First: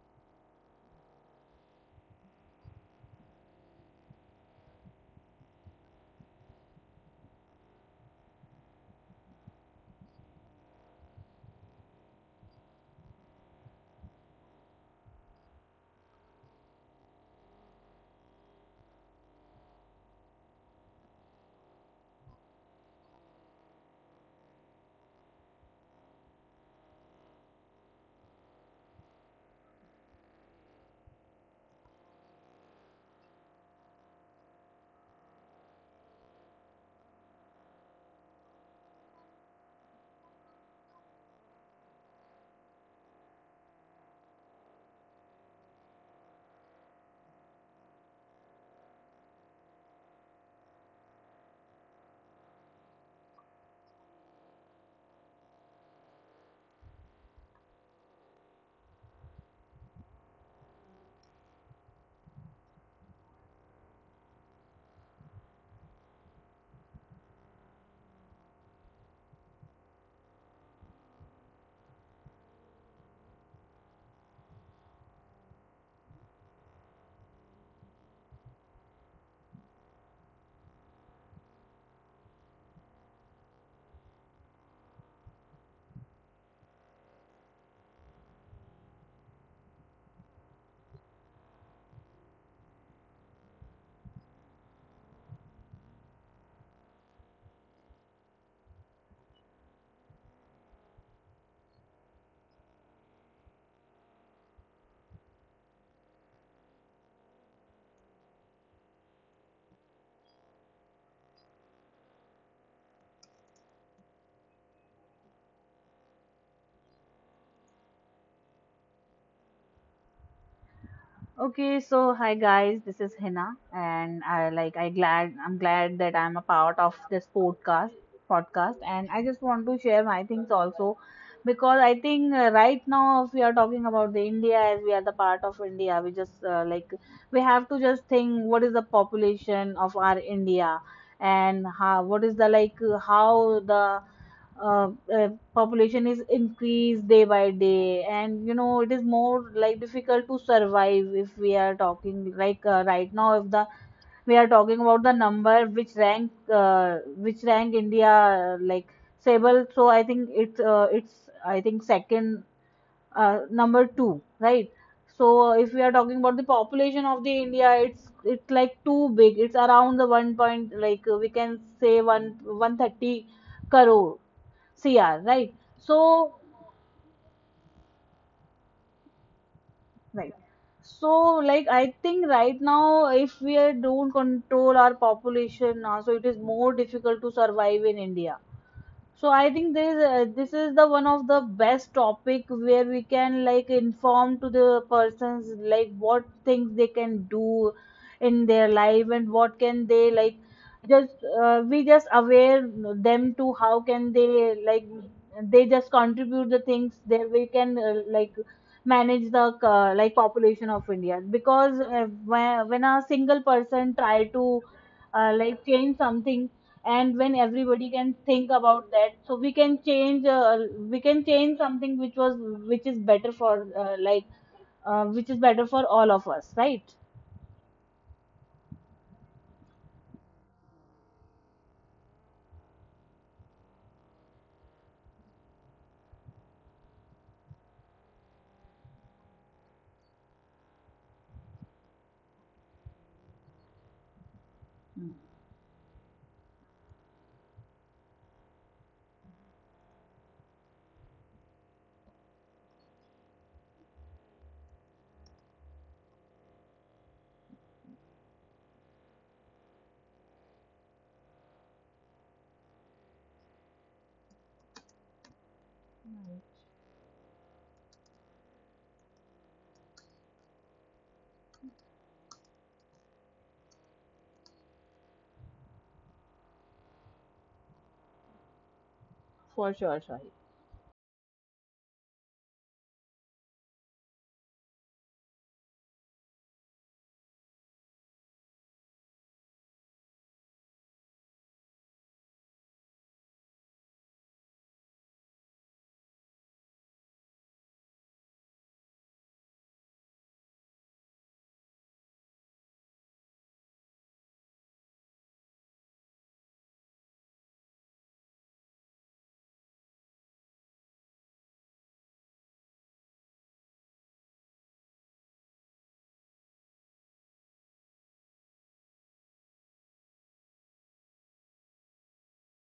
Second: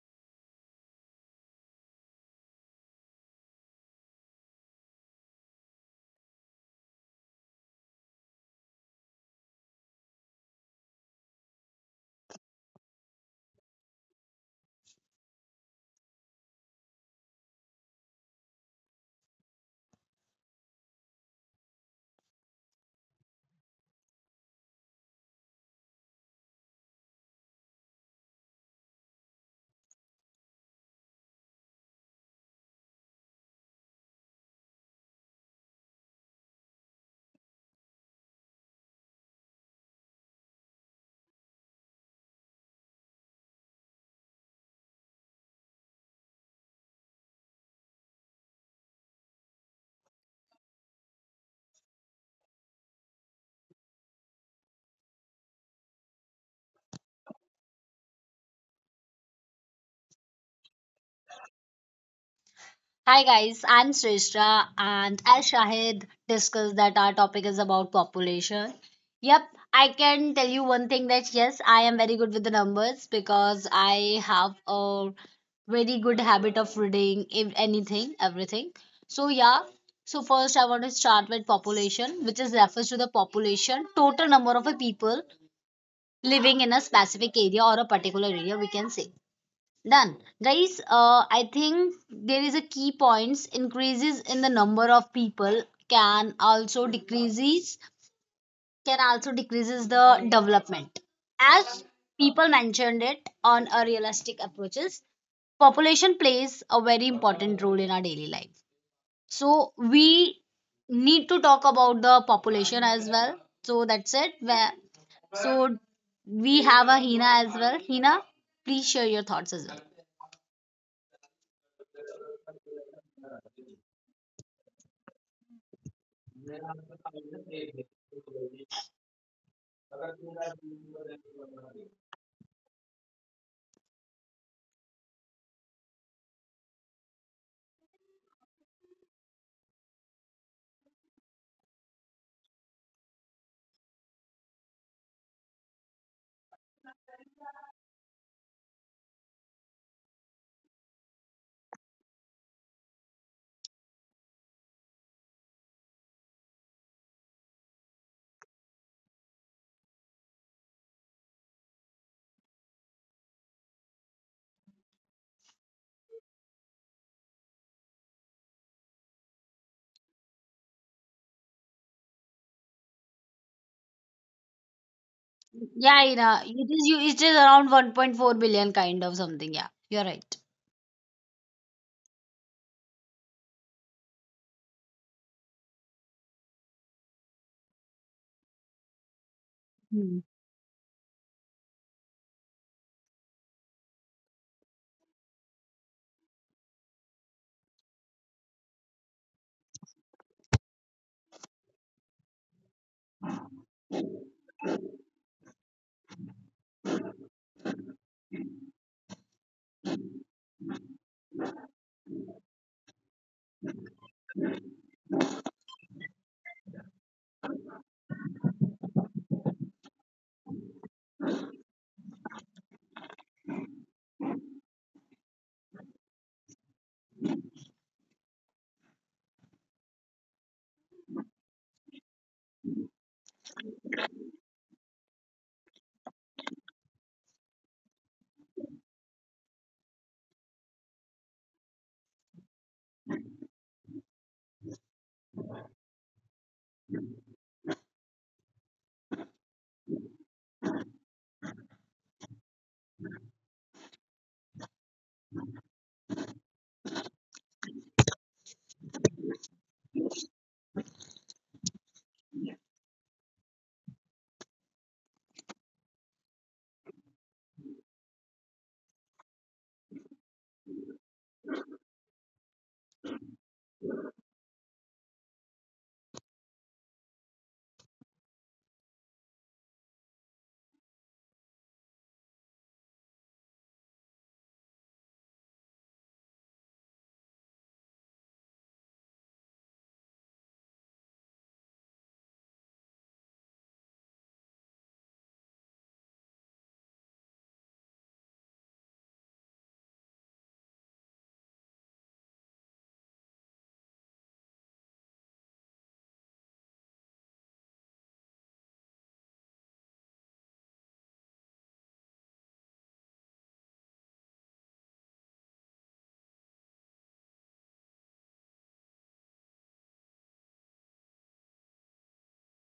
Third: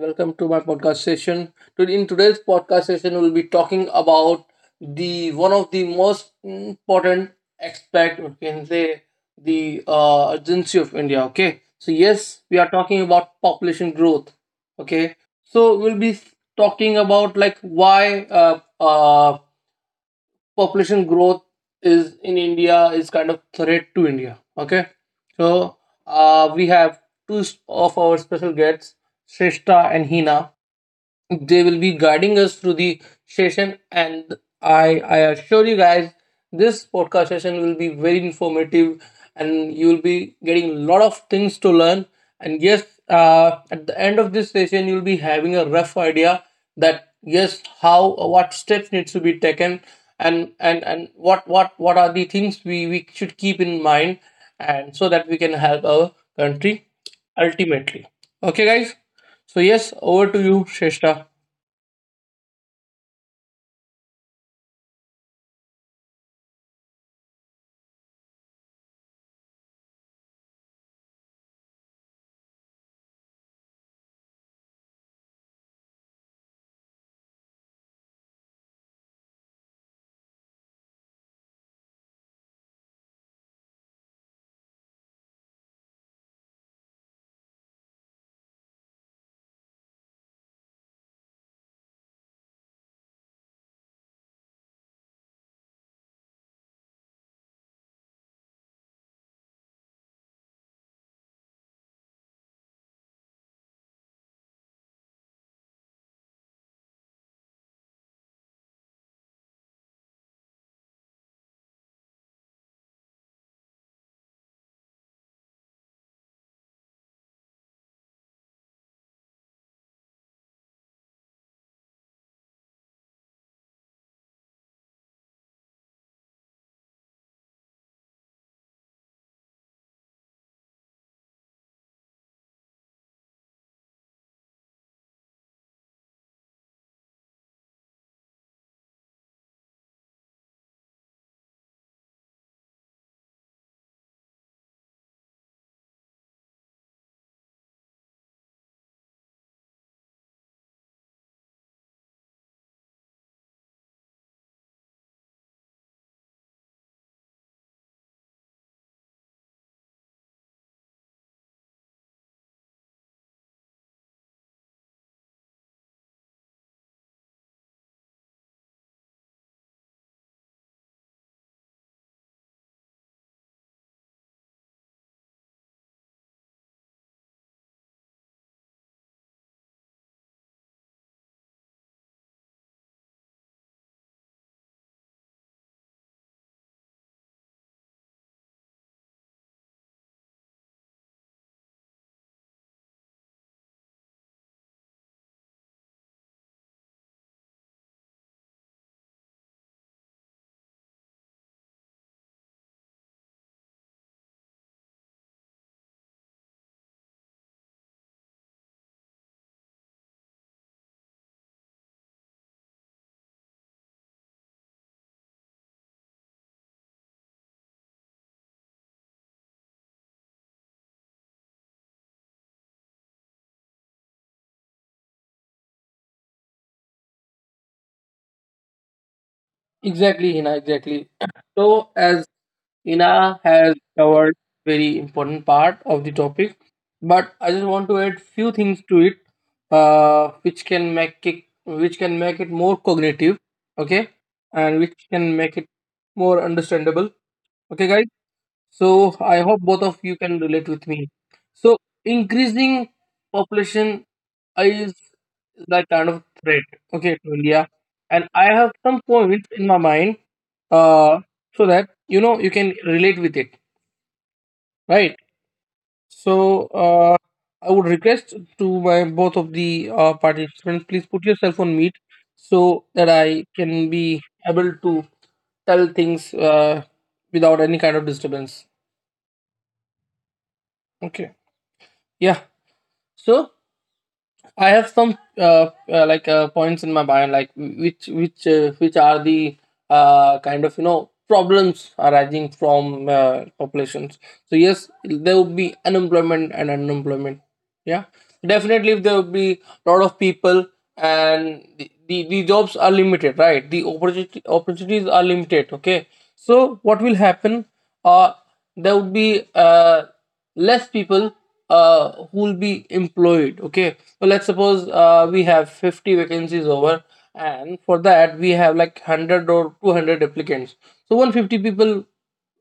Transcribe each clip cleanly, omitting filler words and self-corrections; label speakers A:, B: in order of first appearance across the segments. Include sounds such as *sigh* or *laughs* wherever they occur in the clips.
A: welcome to my podcast session. Today in today's podcast session we'll be talking about the one of the most important aspect or can say the urgency of India, okay? So yes, we are talking about population growth, okay? So we'll be talking about like why population growth is in India is kind of threat to India. Okay, so we have two of our special guests, Shrestha and Hina, they will be guiding us through the session, and I assure you guys this podcast session will be very informative and you will be getting a lot of things to learn. And yes, at the end of this session you'll be having a rough idea that yes, how what steps needs to be taken, and what are the things we should keep in mind, and so that we can help our country ultimately. Okay guys, so yes, over to you, Sheshta.
B: Hi guys, I'm Sreshta and as Shahid discussed, that our topic is about population. Yep, I can tell you one thing: that yes, I am very good with the numbers because I have a very good habit of reading if anything, everything. So yeah, so first I want to start with population, which is refers to the population, total number of a people living in a specific area or a particular area we can say. Done. Guys, I think there is a key points increases in the number of people can also decreases the development. As people mentioned it on a realistic approaches, population plays a very important role in our daily life. So we need to talk about the population as well. So that's it. Where so we have a Hina as well. Hina, please share your thoughts as well.
C: Okay, so hi guys, this is Hina, and I'm glad that I'm a part of this podcast, and I just want to share my things also because I think, right now, if we are talking about the India, as we are the part of India, we just, like, we have to just think what is the population of our India, and how, what is the, like, how the uh, uh, population is increased day by day, and you know it is more like difficult to survive. If we are talking, like, right now, if the we are talking about the number, which rank, which rank India, like, stable. So I think it's, it's I think second, number 2, right? So, if we are talking about the population of the India, it's like too big. It's around the 1 point, like, we can say 1 130 crore CR, right?
B: Yeah,
C: So,
B: yeah. It is around 1.4 billion kind of something. Yeah, you're right.
C: right. So, like, I think right now, if we don't control our population, so it is more difficult to survive in India. So I think this
B: Hmm.
C: uh, this is the one of the best topic where we can like inform to the persons like what things they can do in their life, and what can they like just, we just aware them to how can they like, they just contribute the things. There we can, like, manage the, like population of India, because, when a single person try to, like change something, and when everybody can think about that, so we can change, we can change something which was, which is better for, like, which is better for all of us, right?
A: Exactly, Hina, exactly. *clears throat* So, as Hina has covered very important part of the topic, but I just want to add few things to it, which can make it more cognitive, okay, and which
C: Mm.
A: can make it more understandable. Okay, guys. So I hope both of you can relate with me. So increasing population is that kind of threat, okay, to India. And I have some points in my mind, uh, so that you know you can relate with it, right? So, I would request to my both of the participants, please put yourself on mute so that I can be able to tell things without any kind of disturbance.
C: For sure, sure.
A: Okay. Yeah. So I have some like points in my mind, like which are the kind of you know problems arising from populations. So yes, there would be unemployment and unemployment. Yeah, definitely if there would be a lot of people and the jobs are limited, right? The opportunity opportunities are limited. Okay, so what will happen? Uh, there would be less people who will be employed. Okay, so let's suppose we have 50 vacancies over, and for that we have like 100 or 200 applicants. So 150 people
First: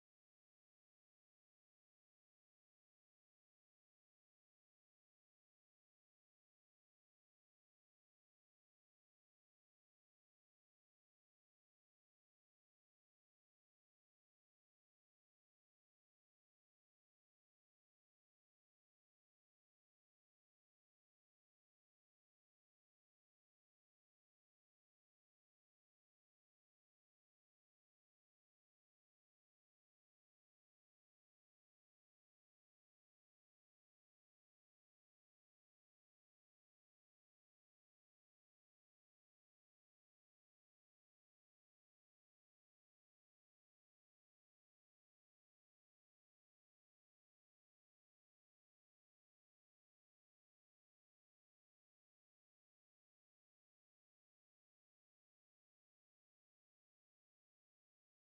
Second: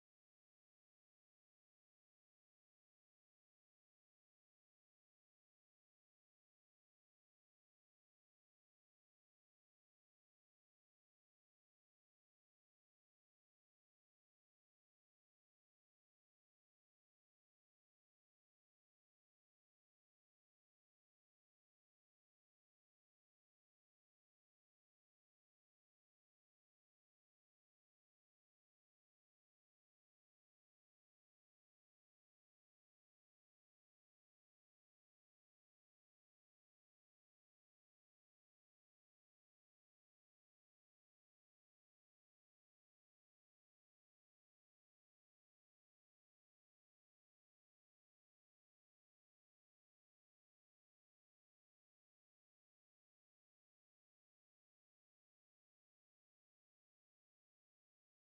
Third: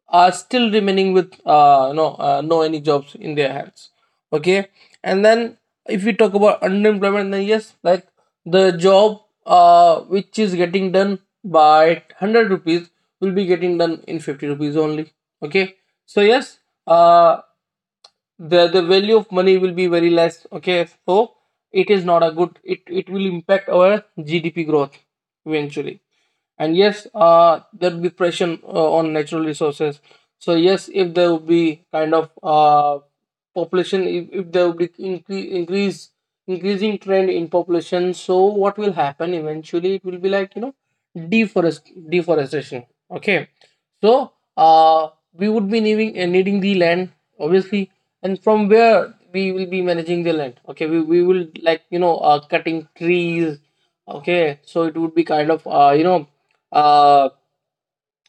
A: are still remaining with no no any jobs in their hands. Okay, and then if we talk about unemployment, then yes, like the job which is getting done by 100 rupees will be getting done in 50 rupees only. Okay, so yes, uh, the value of money will be very less. Okay, so it is not a good, it will impact our GDP growth eventually. And yes, there will be pressure on natural resources. So yes, if there will be kind of population, if there will be incre- increase increasing trend in population, so what will happen eventually, it will be like you know deforestation. Okay, so we would be needing the land, obviously, and from where we will be managing the land. Okay, we will like you know cutting trees. Okay, so it would be kind of you know uh,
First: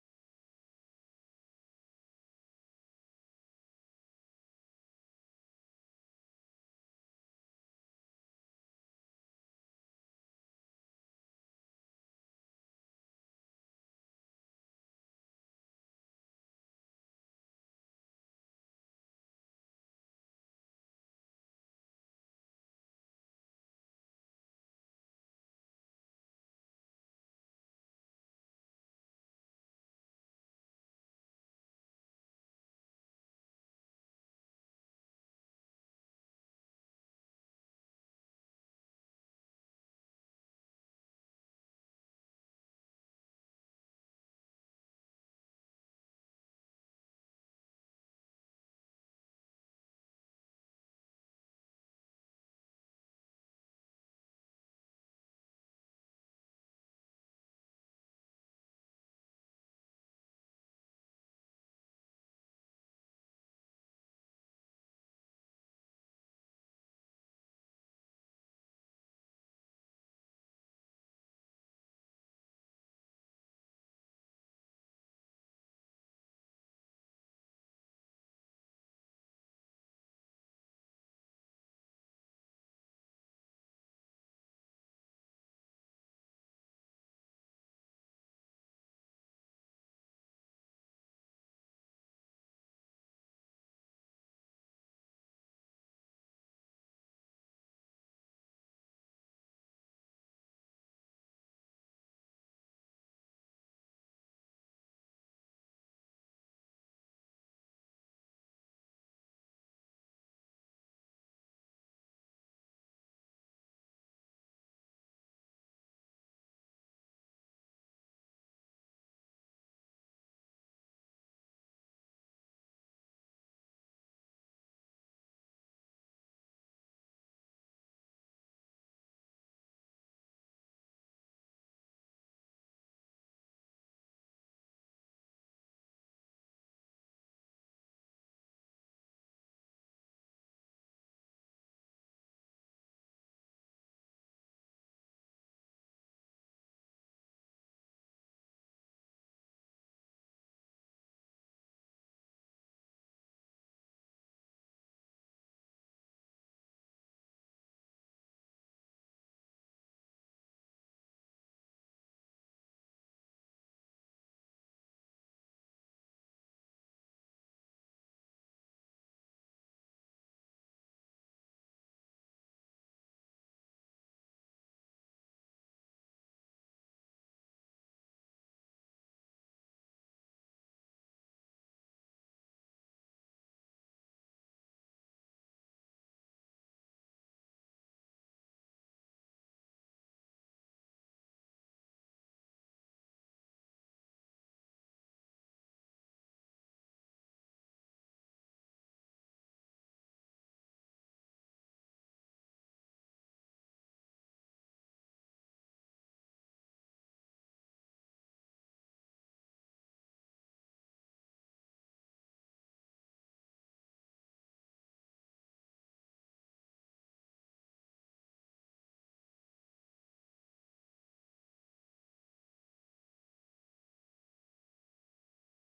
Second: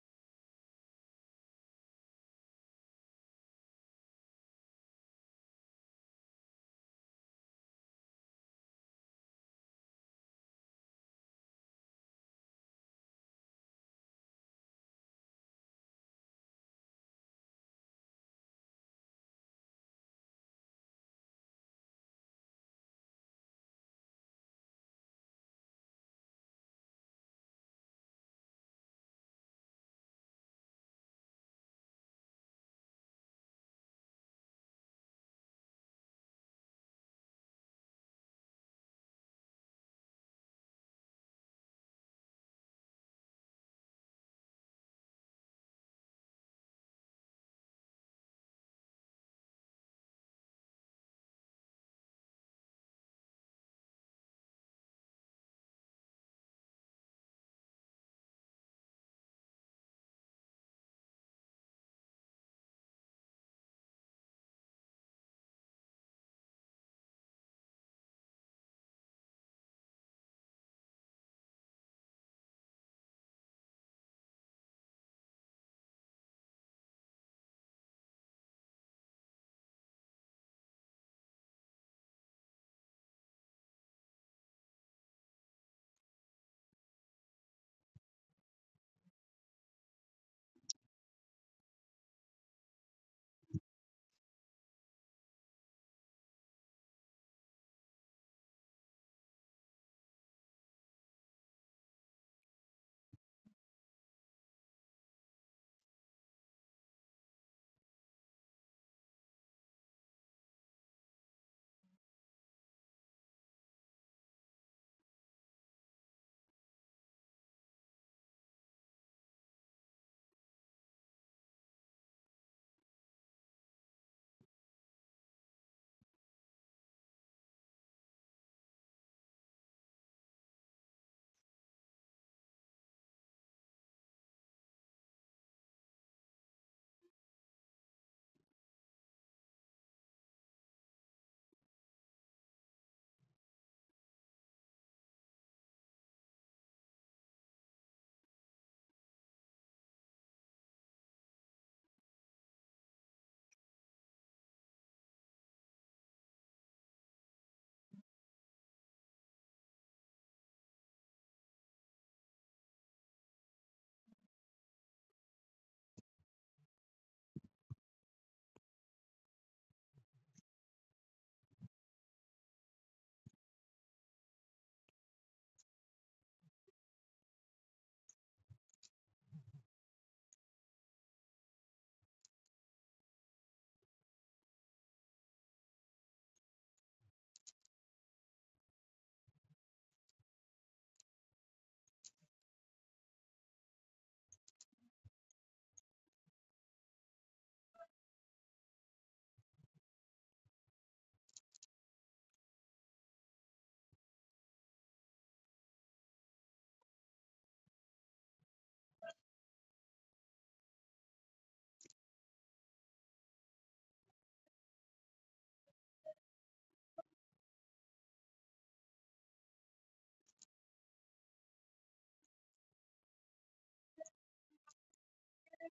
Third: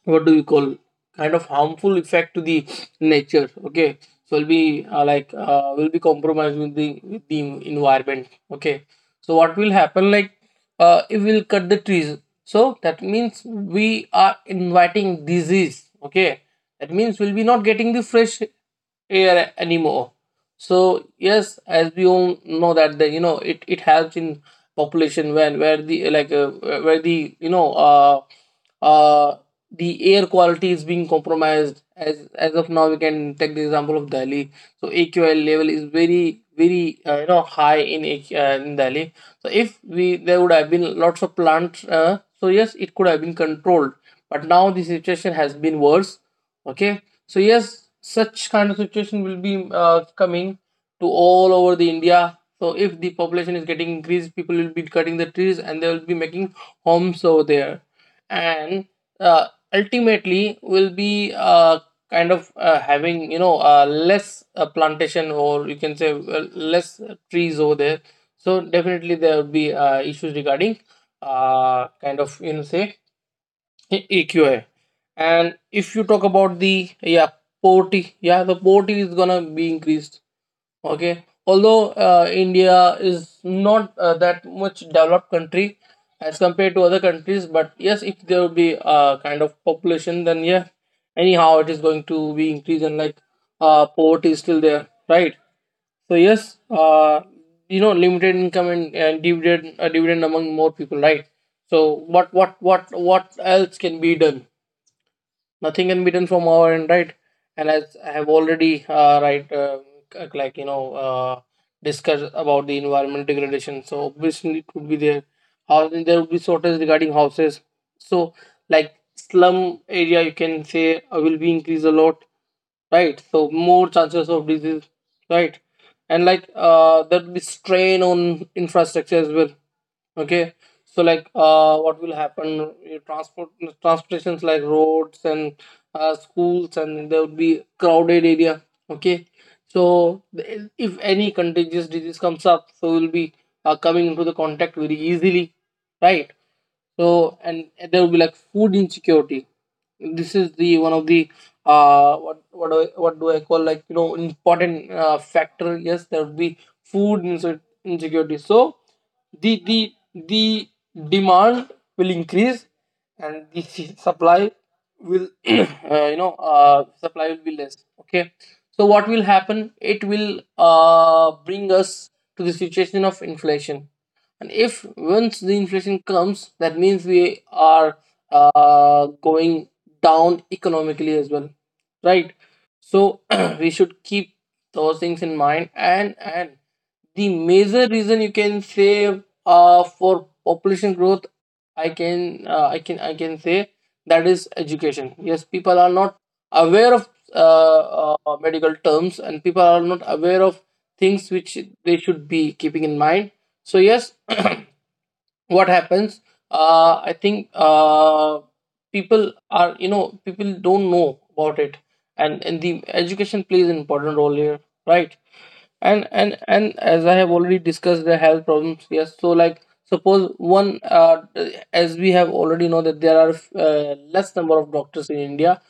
A: what do you call, kind of harmful effect to the nature. Okay, so will be like will be compromised with the environment. Okay, so what will happen, like if we'll cut the trees, so that means we are inviting disease. Okay, that means we'll be not getting the fresh air anymore. So yes, as we all know that the you know it helps in population when where the like where the you know uh the air quality is being compromised. As of now, we can take the example of Delhi. So AQL level is very very, you know, high in AQ in Delhi. So if we there would have been lots of plants, so yes, it could have been controlled, but now the situation has been worse. Okay, so yes, such kind of situation will be coming to all over the India. So if the population is getting increased, people will be cutting the trees and they will be making homes over there, and, uh, ultimately we'll be kind of having, you know, less plantation, or you can say less trees over there. So definitely there will be issues regarding kind of, you know, say eqi. And if you talk about the, yeah, poverty, yeah, the poverty is gonna be increased. Okay, although, India is not that much developed country as compared to other countries, but yes, if there will be a kind of population, then yeah, anyhow it is going to be increase, and like, poverty is still there, right? So yes, you know, limited income, and dividend, dividend among more people, right? So what else can be done? Nothing can be done from our end, right? And as I have already, right, like you know, discussed about the environment degradation, so obviously it would be there. Housing, there would be shortage regarding houses, so like slum area, you can say, will be increased a lot, right? So more chances of disease, right? And like there'll be strain on infrastructure as well. Okay, so like what will happen, transportations, like roads and schools, and there would be crowded area. Okay, so if any contagious disease comes up, so will be coming into the contact very easily, right? So, and there will be like food insecurity. This is the one of the what do I call, like you know, important factor. Yes, there will be food insecurity. So the demand will increase, and the *laughs* supply will *clears throat* you know, supply will be less. Okay, so what will happen, it will bring us to the situation of inflation, and if once the inflation comes, that means we are going down economically as well, right? So *clears throat* we should keep those things in mind, and the major reason you can say for population growth, I can, I can say, that is education. Yes, people are not aware of medical terms, and people are not aware of things which they should be keeping in mind. So yes, *clears throat* what happens? I think people don't know about it, and the education plays an important role here, right? And as I have already discussed the health problems, yes, so like suppose one as we have already know that there are less number of doctors in India.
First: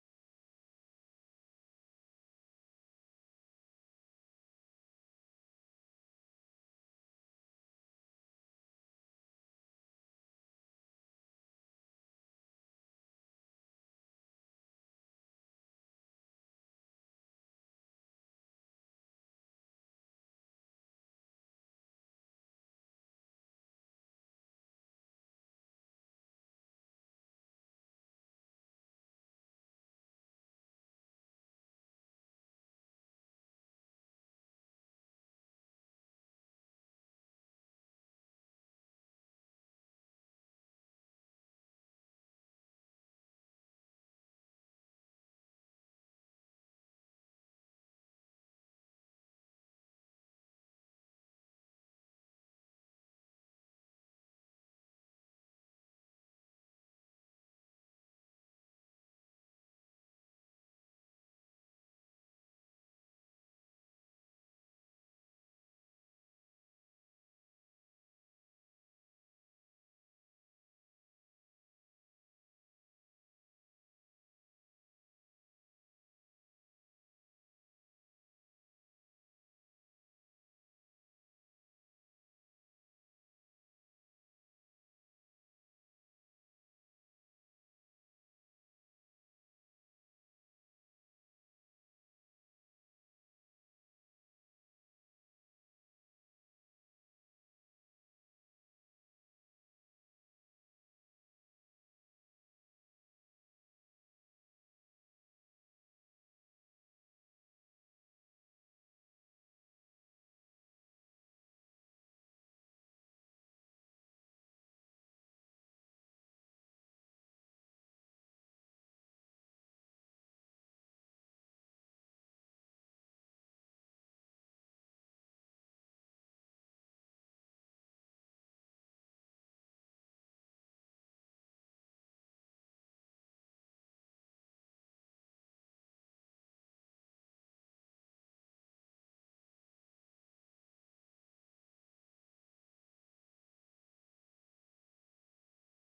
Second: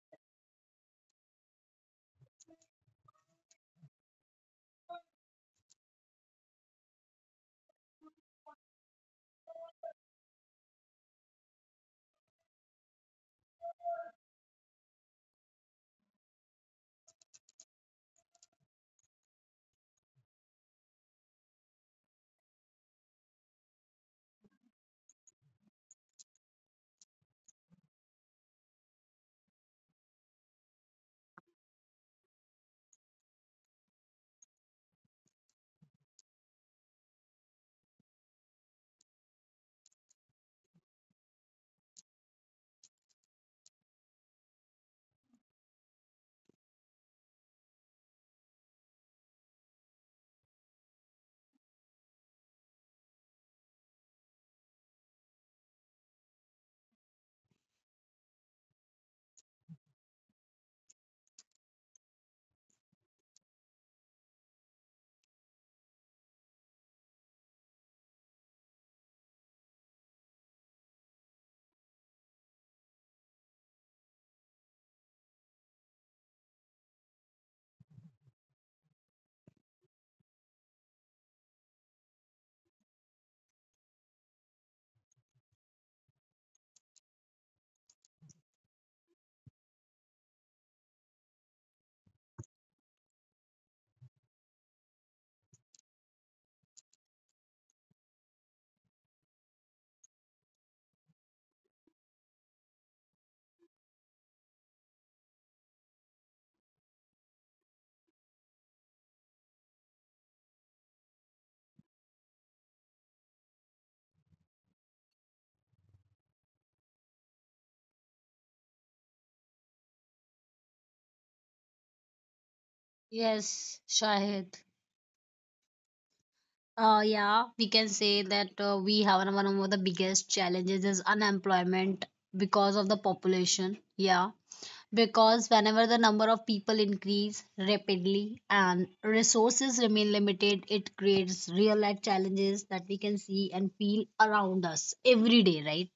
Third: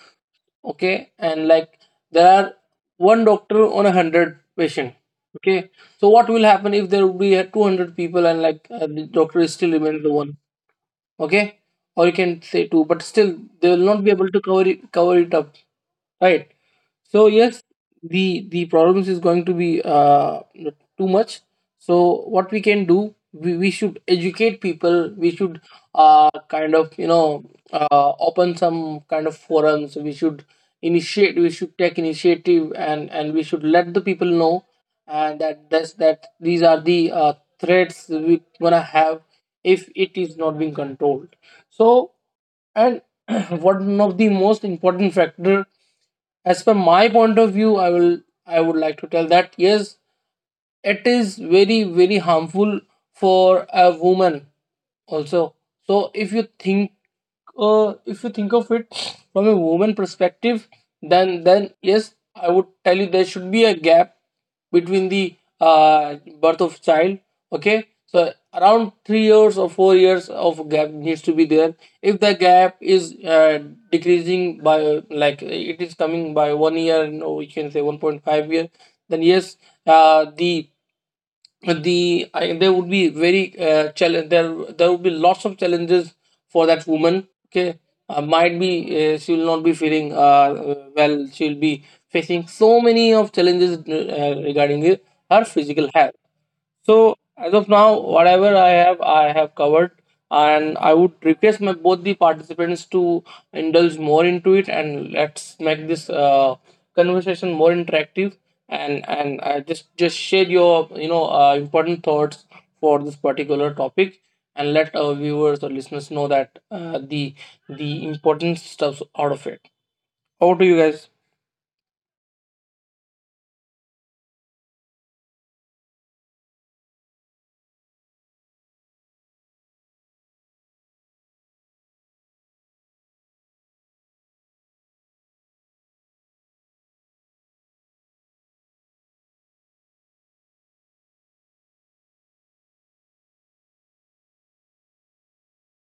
A: Okay, and like there are one doctor on 100 patient. Okay, so what will happen if there will be 200 people, and like the doctor is still remains the one, okay, or you can say two, but still they will not be able to cover it up, right? So yes, the problems is going to be too much. So what we can do, we should educate people, we should kind of you know open some kind of forums, we should initiate, we should take initiative, and we should let the people know, and that these are the threats we gonna have if it is not being controlled. So, and *clears throat* one of the most important factor, as per my point of view, I would like to tell that yes, it is very very harmful for a woman also. So if you think of it from a woman perspective, then yes, I would tell you there should be a gap between the uh, birth of child. Okay, so around 3 years or 4 years of gap needs to be there. If the gap is decreasing by, like it is coming by 1 year, no, we can say 1.5 year, then yes, uh, the there would be very challenge, there would be lots of challenges for that woman. Okay, might be, she will not be feeling, well, she will be facing so many of challenges regarding her physical health. So as of now, whatever I have covered, and I would request my both the participants to indulge more into it, and let's make this conversation more interactive, and just share your you know important thoughts for this particular topic, and let our viewers or listeners know that, the important stuffs out of it. Over to you guys.
B: Yes, Shahid. Yeah, we can say that we have one of the biggest challenges is unemployment because of the population. Yeah, because whenever the number of people increase rapidly and resources remain limited, it creates real life challenges that we can see and feel around us every day, right?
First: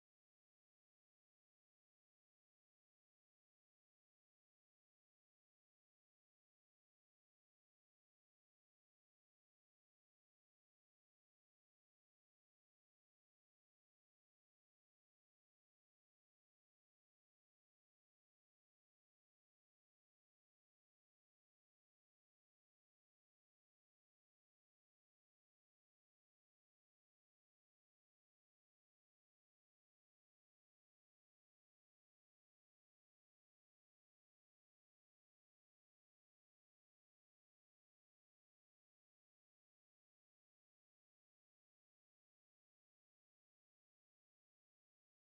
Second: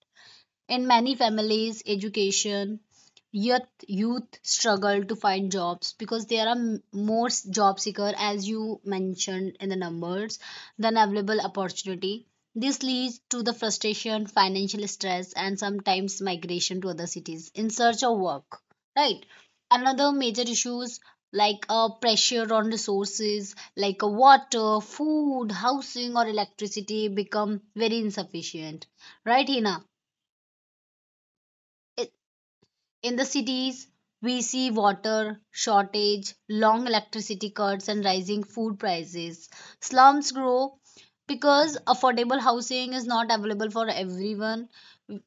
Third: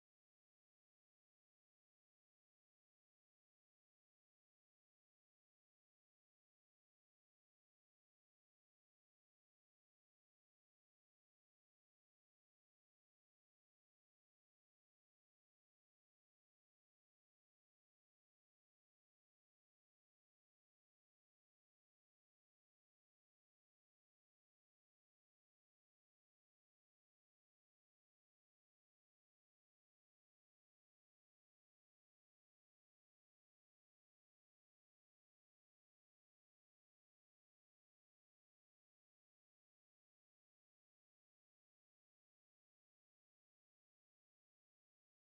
B: In many families, education, youth, youth struggle to find jobs because there are more job seeker as you mentioned in the numbers than available opportunity. This leads to the frustration, financial stress, and sometimes migration to other cities in search of work. Right. Another major issues like pressure on resources like water, food, housing, or electricity become very insufficient. Right, Hina? In the cities, we see water shortage, long electricity cuts, and rising food prices. Slums grow because affordable housing is not available for everyone.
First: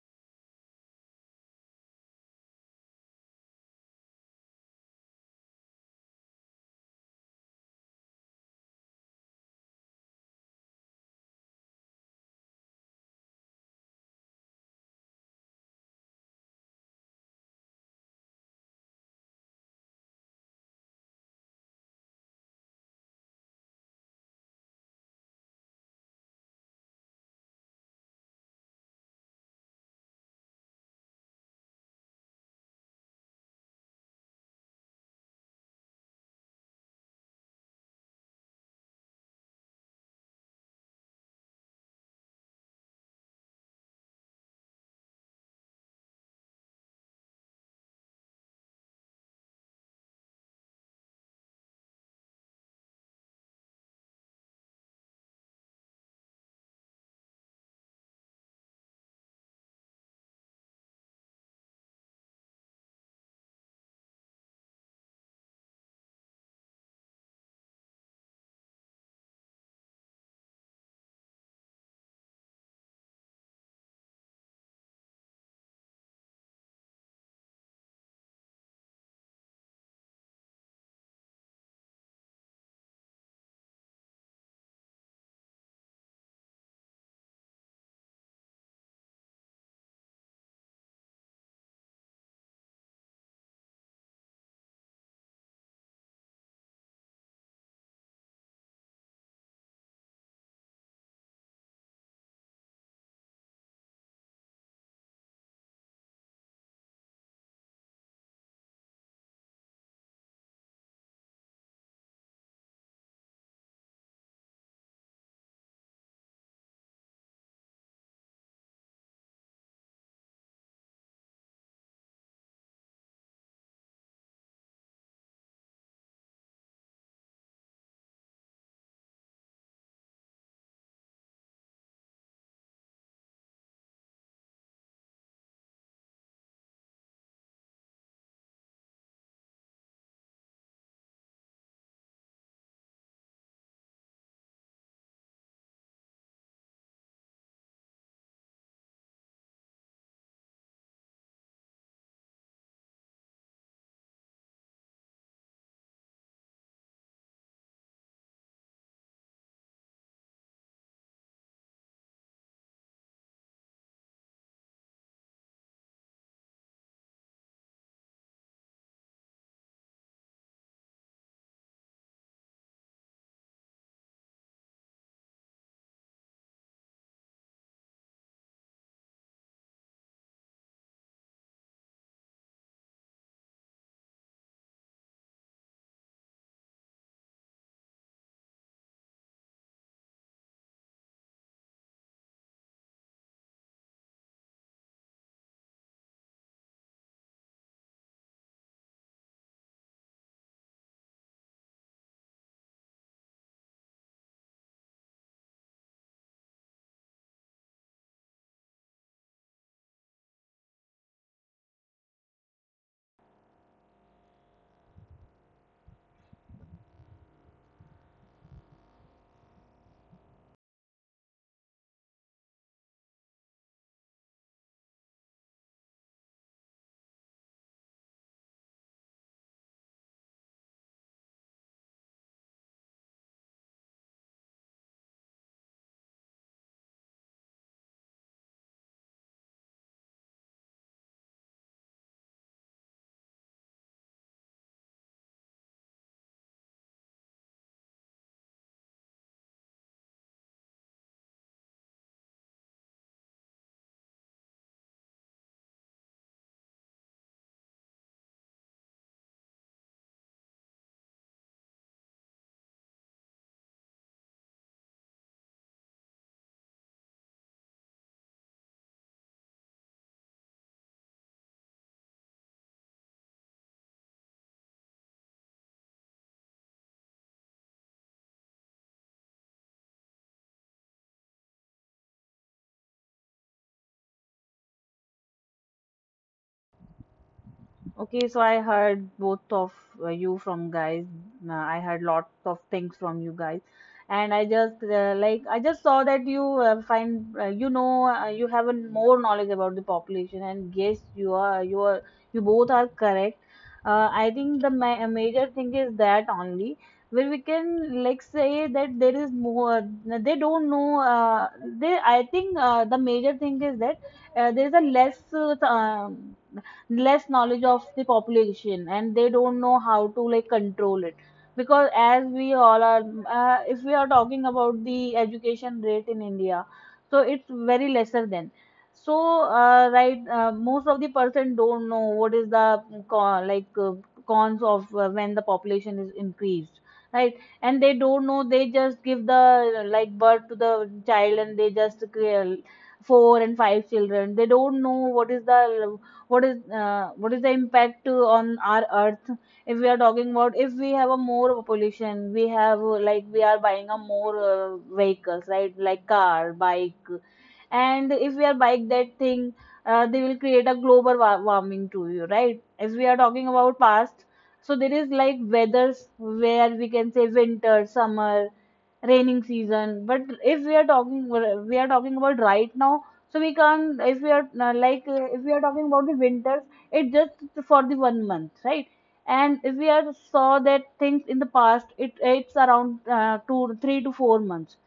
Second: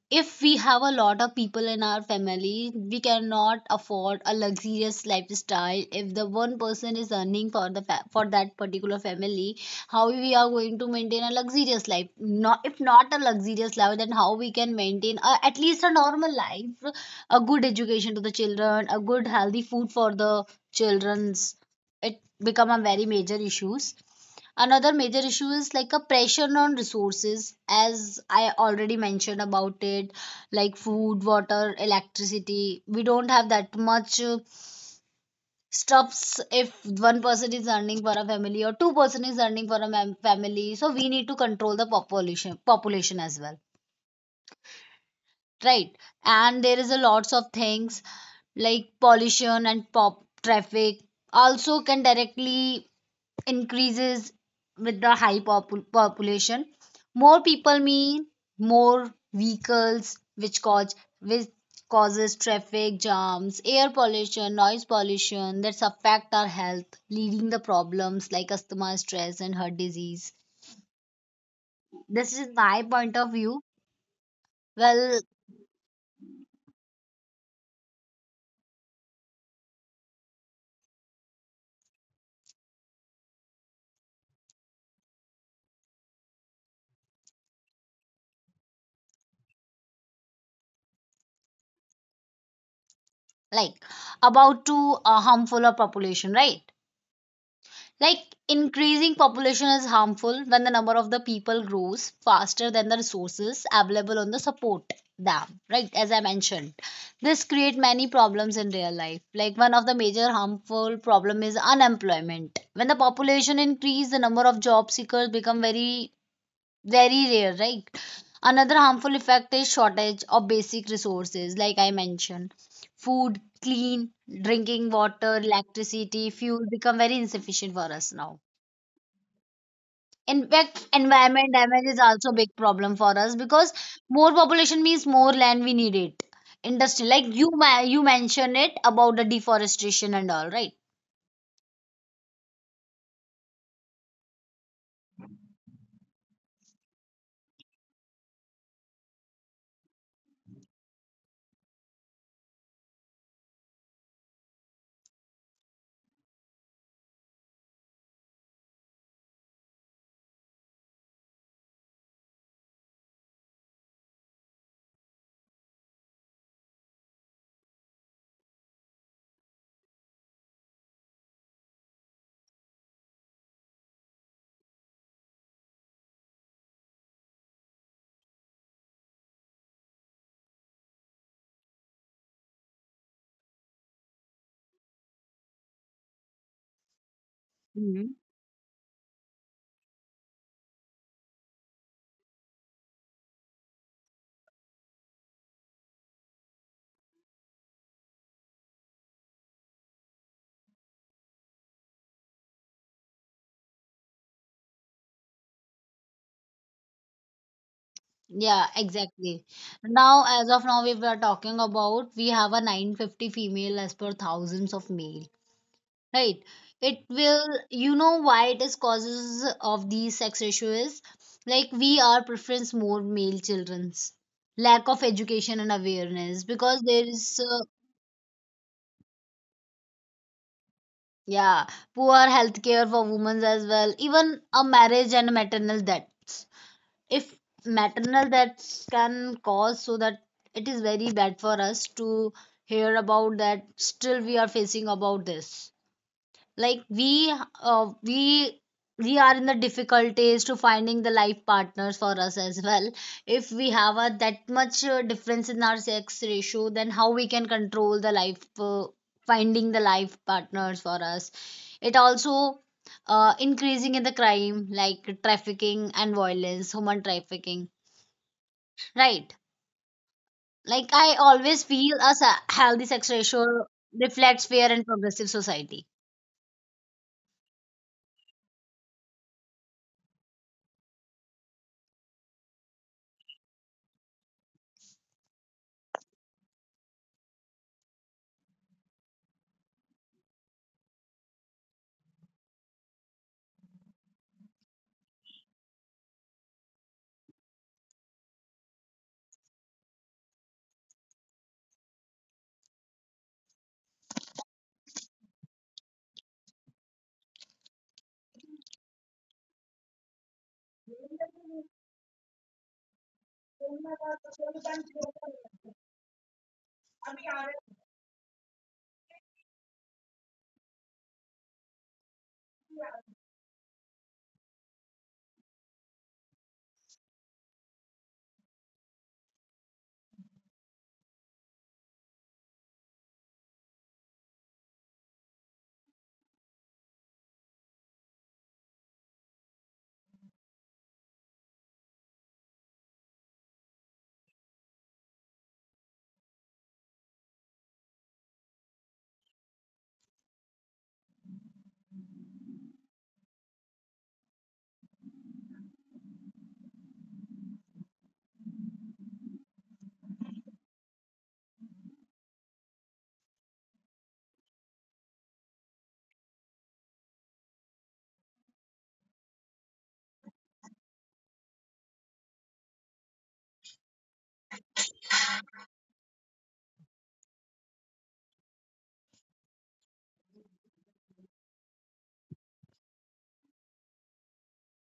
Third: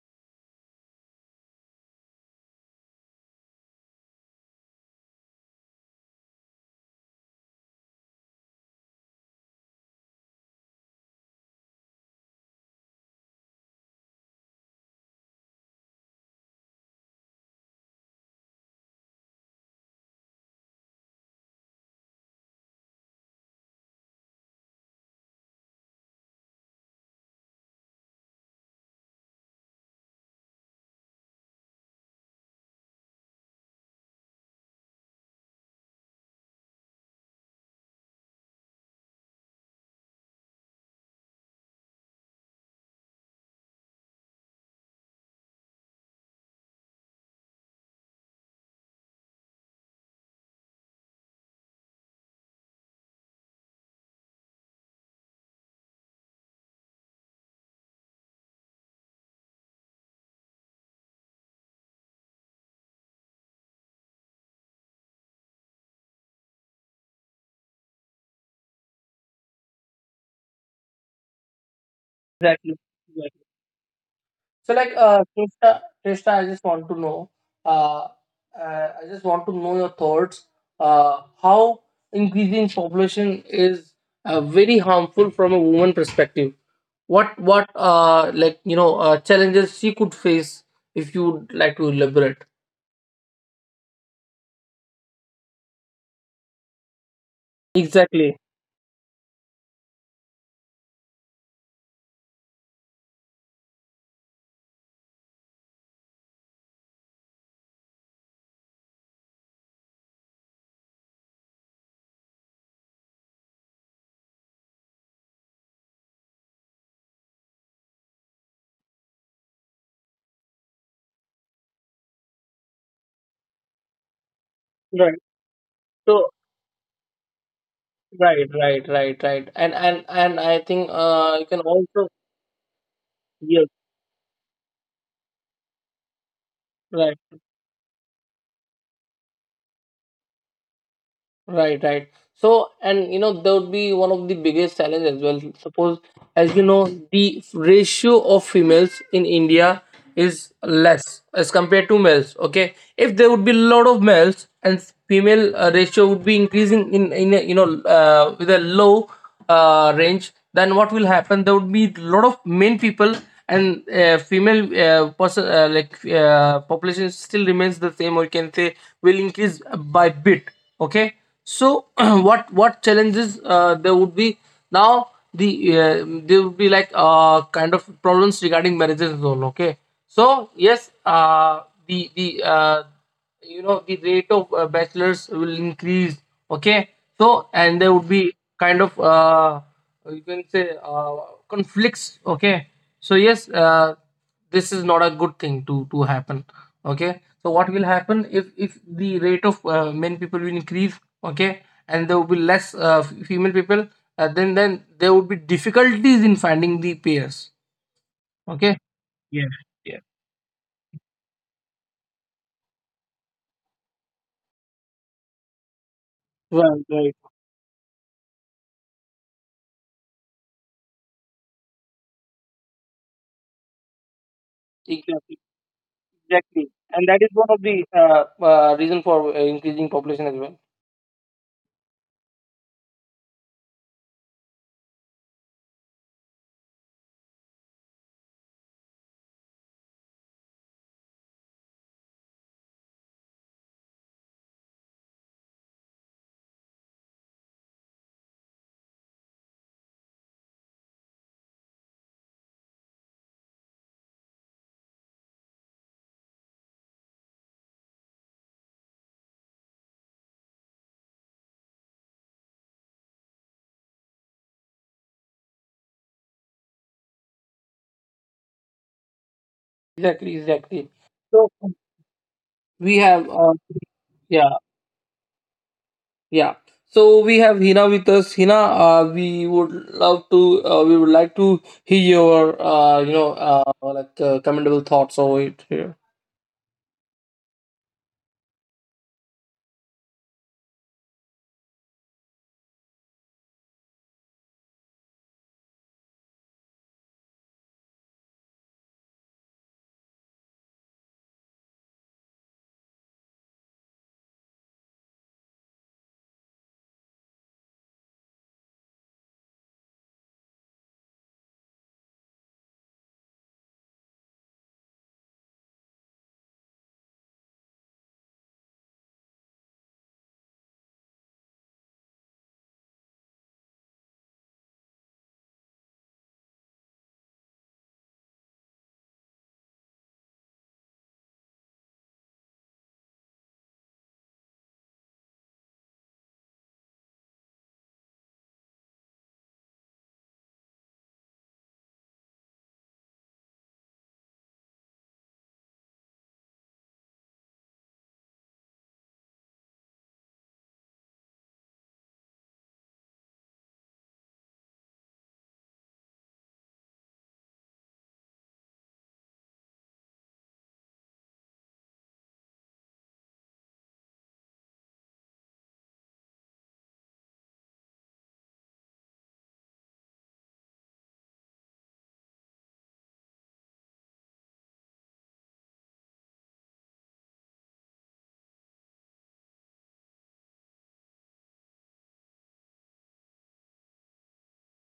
B: If we have a lot of people in our family, we cannot afford a luxurious lifestyle if the one person is earning for for that particular family, how we are going to maintain a luxurious life, not if not a luxurious life, then how we can maintain a, at least a normal life, a good education to the children, a good healthy food for the children's. It become a very major issues. Another major issue is like a pressure on resources as I already mentioned about it, like food, water, electricity. We don't have that much stops if one person is earning for a family or two person is earning for a mam family, so we need to control the population as well, right? And there is a lots of things like pollution and pop traffic also can directly increases with the high population. More people mean more vehicles which causes traffic jams, air pollution, noise pollution, that's affect our health, leading the problems like asthma, stress, and heart disease. This is
A: Exactly,
B: my point of
A: Exactly.
B: view.
A: So, like,
B: Well,
A: Krishna, I just want to know. uh, I just want to know your thoughts. How increasing population is very harmful from a woman perspective? What like, challenges she could face, if you would like to elaborate?
B: like about to harmful a population, right? Like
A: Exactly.
B: increasing population is harmful when the number of the people grows faster than the resources available on the support them, right? As I mentioned, this create many problems in real life. Like one of the major harmful problem is unemployment. When the population increase, the number of job seekers become very rare, right? Another harmful effect is shortage of basic resources, like I mentioned. Food, clean, drinking
A: Right.
B: water,
A: So,
B: electricity, fuel become very insufficient for us now.
A: right, right, right, right, and
B: In
A: I think
B: fact,
A: you
B: environment
A: can
B: damage is
A: also.
B: also a big problem for us
A: Yes.
B: because more population means more land we need it.
A: right
B: Industry, like you mentioned it about the deforestation and all, right?
A: right, right. So, and you know that would be one of the biggest challenge as well, suppose, as you know, the ratio of females in India is less as compared to males. Okay, if there would be a lot of males and female ratio would be increasing in a, you know, with a low range, then what will happen? There would be a lot of men people, and female person like, population still remains the same, or you can say will increase by bit. Okay. So *clears throat* what challenges there would be now? The there would be, like, kind of problems regarding marriages and all. Okay, so yes, the you know the rate of bachelors will increase. Okay, so, and there would be kind of you can say conflicts. Okay, so yes, this is not a good thing to happen. Okay, so what will happen if the rate of men people will increase? Okay, and there will be less female people. Then there would be difficulties in finding the pairs.
B: Yeah,
A: Okay. Yes.
B: exactly.
A: Yeah.
B: Now, as of now, we were talking about we have a 950 female as per thousands of male, right?
A: Right,
B: It
A: right.
B: will, you know, why it is causes of these sex ratio is like we are preference more male children's, lack of
A: Exactly,
B: education and awareness,
A: exactly,
B: because
A: and
B: there
A: that is
B: is
A: one of the reason for increasing population as well.
B: yeah, poor healthcare for women as well, even a marriage and maternal death. If maternal deaths can cause so that, it is very bad for us to hear about that still we are facing about this. Like uh, we we are in the difficulties to finding the life partners for us as well. If we have a that much difference in our sex ratio, then how we can control the life finding the life partners for us? It also increasing in the crime like trafficking and violence, human trafficking, right?
A: Exactly, exactly.
B: Like I
A: So
B: always feel a healthy
A: we
B: sex
A: have,
B: ratio
A: yeah,
B: reflects fair and progressive society.
A: yeah. So we have Hina with us. Hina, we would love to, we would like to hear your, like, commendable thoughts over it here.
C: Okay, so I heard both of, you from guys. I heard lots of things from you guys, and I just, like, I just saw that you, find, you know, you have a more knowledge about the population, and yes, you are you are you both are correct. I think the major thing is that only, where we can like say that there is more, they don't know, they, I think, the major thing is that, there is a less, less knowledge of the population, and they don't know how to like control it, because as we all are, if we are talking about the education rate in India, so it's very lesser than. So, right, most of the person don't know what is the con, like, cons of, when the population is increased, right? And they don't know, they just give the like birth to the child, and they just four and five children. They don't know what is the, what is the impact to, on our earth. If we are talking about, if we have a more population, we have, like, we are buying a more, vehicles, right? Like car, bike. And if we are buying that thing, they will create a global warming to you, right? If we are talking about past, so there is like weathers, where we can say winter, summer, raining season. But if we are talking, we are talking about right now, so we can't, if we are, if we are talking about the winters, it just for the 1 month, right? And if we are saw that things in the past, it's around, 2, 3 to 4 months.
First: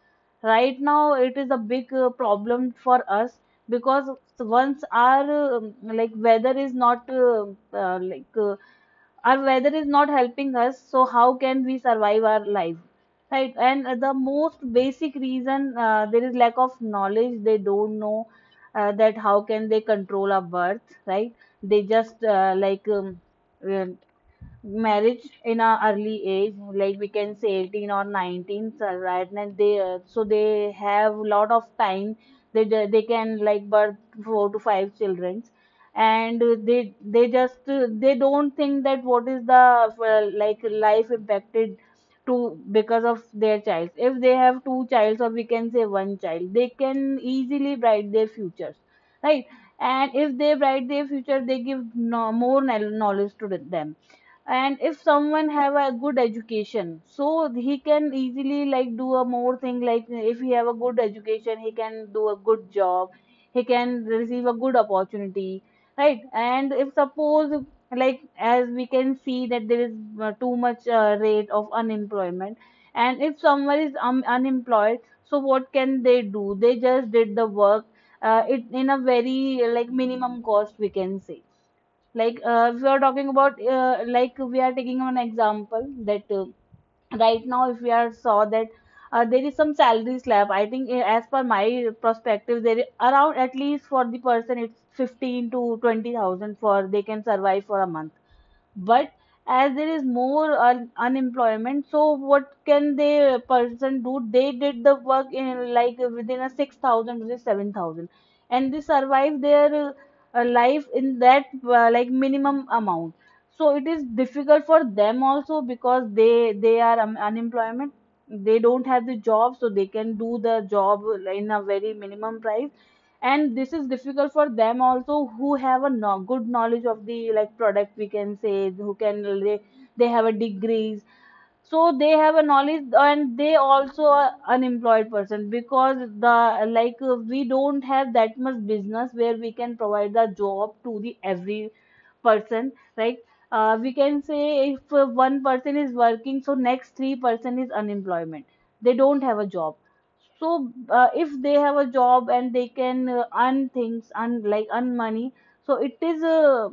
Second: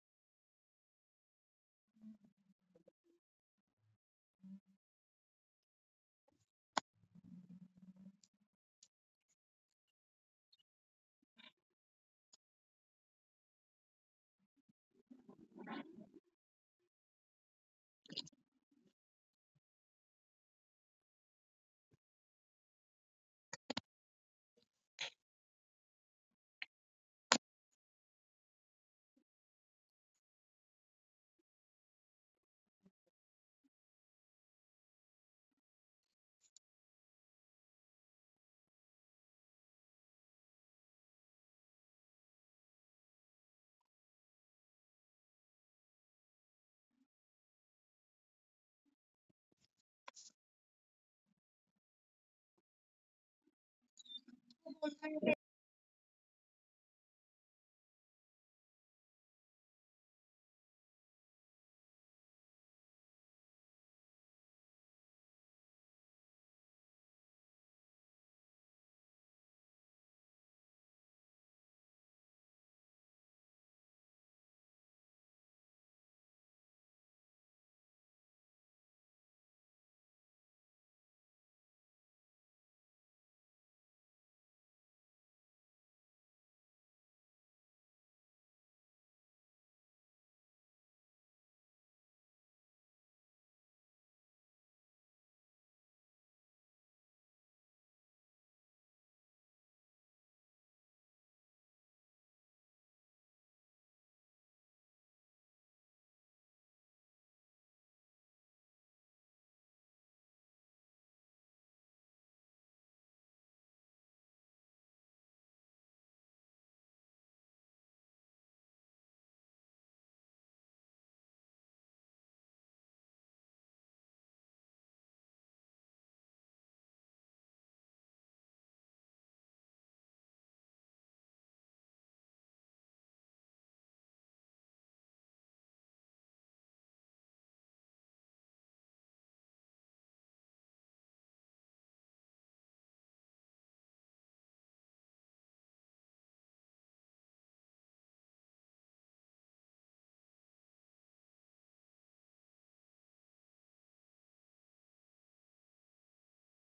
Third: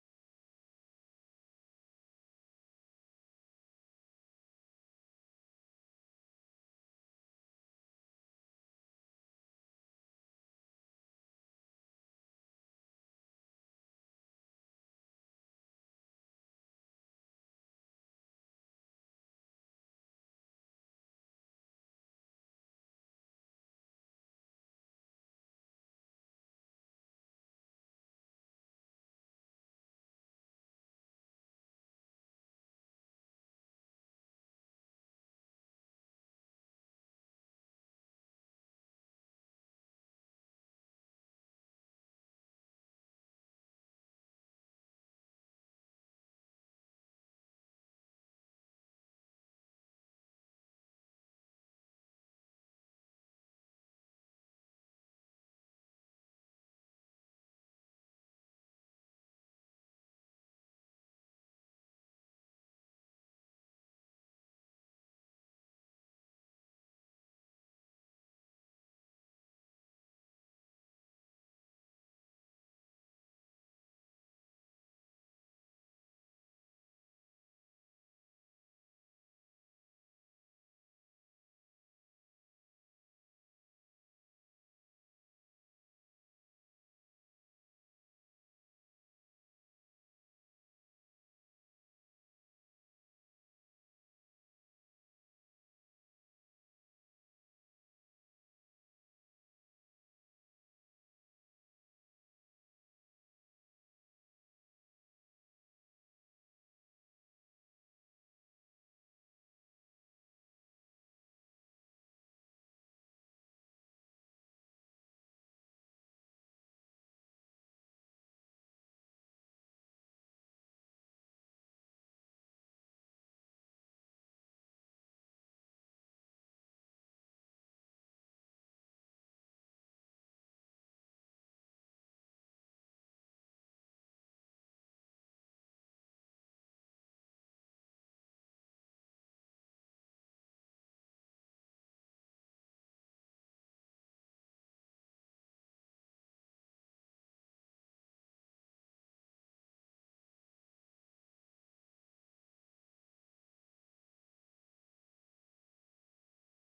C: Right now it is a big, problem for us, because once our, like weather is not, uh, like uh, our weather is not helping us, so how can we survive our life? Right, and, the most basic reason, there is lack of knowledge. They don't know, that how can they control a birth, right? They just, uh, marriage in a early age, like we can say 18 or 19, so, right? And they, so they have lot of time. They can like birth four to five children, and, they don't think that what is the, like life impacted to, because of their child. If they have two childs, or we can say one child, they can easily bright their futures, right? And if they bright their future, they give no, more knowledge to them. And if someone have a good education, so he can easily like do a more thing, like if he have a good education, he can do a good job, he can receive a good opportunity, right? And if suppose, like, as we can see that there is, too much, rate of unemployment. And if someone is, unemployed, so what can they do? They just did the work, it in a very, like minimum cost, we can say. Like, if you are talking about, like we are taking an example that, right now, if we are saw that, there is some salary slab. I think, as per my perspective, there is around, at least for the person, it's 15 to 20,000 for they can survive for a month. But as there is more unemployment, so what can the person do? They did the work in like within a 6,000 to the 7,000, and they survive their, life in that, like minimum amount. So it is difficult for them also, because they are, unemployment, they don't have the job, so they can do the job in a very minimum price. And this is difficult for them also, who have a good knowledge of the like product, we can say. Who can they have a degrees, so they have a knowledge, and they also are unemployed person, because the like, we don't have that much business where we can provide the job to the every person, right? We can say if, one person is working, so next three person is unemployment, they don't have a job. So, if they have a job and they can, earn things, earn like earn money, so it is,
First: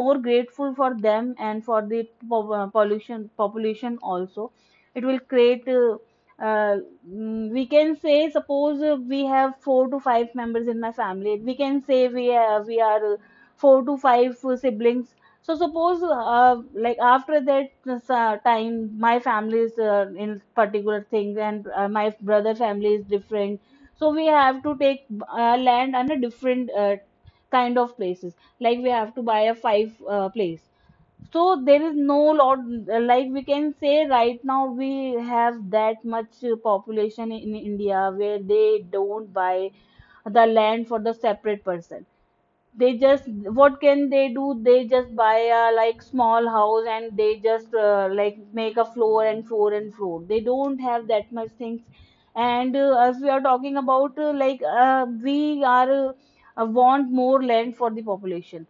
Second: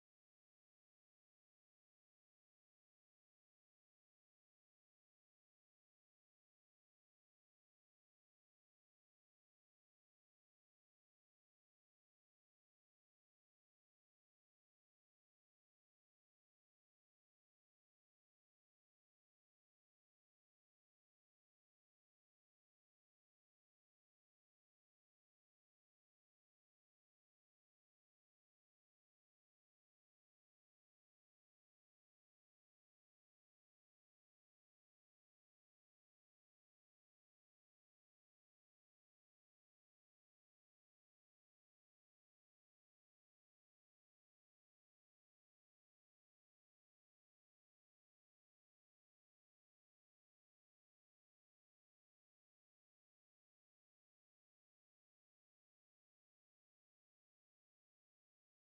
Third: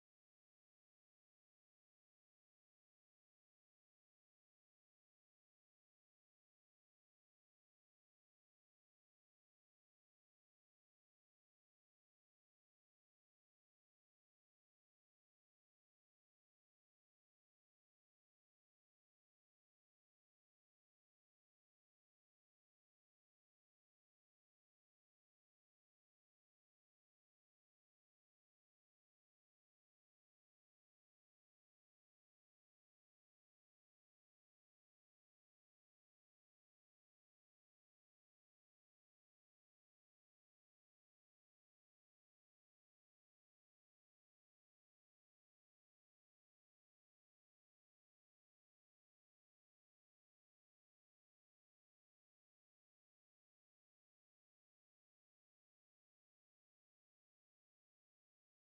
C: more grateful for them, and for the pollution population also. It will create, uh, we can say, suppose, we have four to five members in my family, we can say, we have, we are four to five, siblings. So suppose, like, after that, time my family is, in particular things, and, my brother family is different. So we have to take, land on a different, kind of places. Like we have to buy a five, place. So there is no lot. Like we can say right now we have that much, population in India, where they don't buy the land for the separate person. They just, what can they do? They just buy a like small house, and they just, like, make a floor and floor and floor. They don't have that much things. And, as we are talking about, we are, want more land for the population.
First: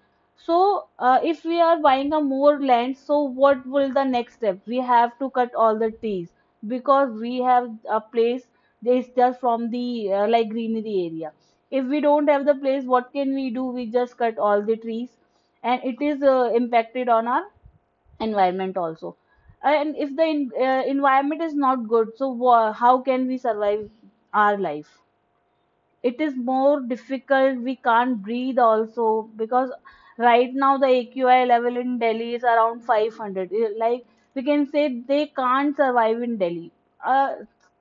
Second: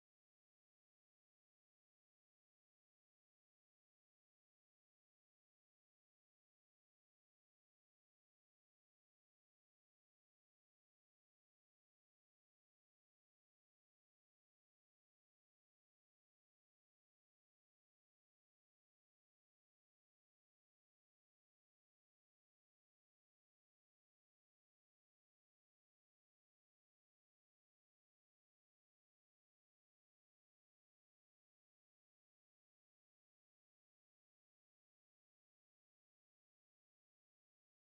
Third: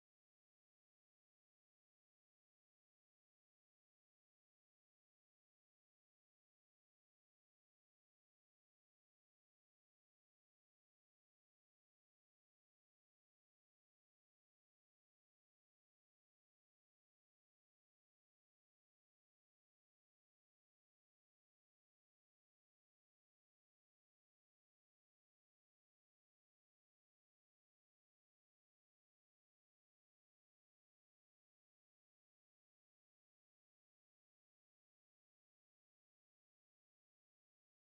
C: So, if we are buying a more land, so what will the next step? We have to cut all the trees, because we have a place, that is just from the, like greenery area. If we don't have the place, what can we do? We just cut all the trees, and it is, impacted on our environment also. And if the, environment is not good, so wha how can we survive our life? It is more difficult. We can't breathe also, because right now the AQI level in Delhi is around 500. Eh, like we can say they can't survive in Delhi. uh,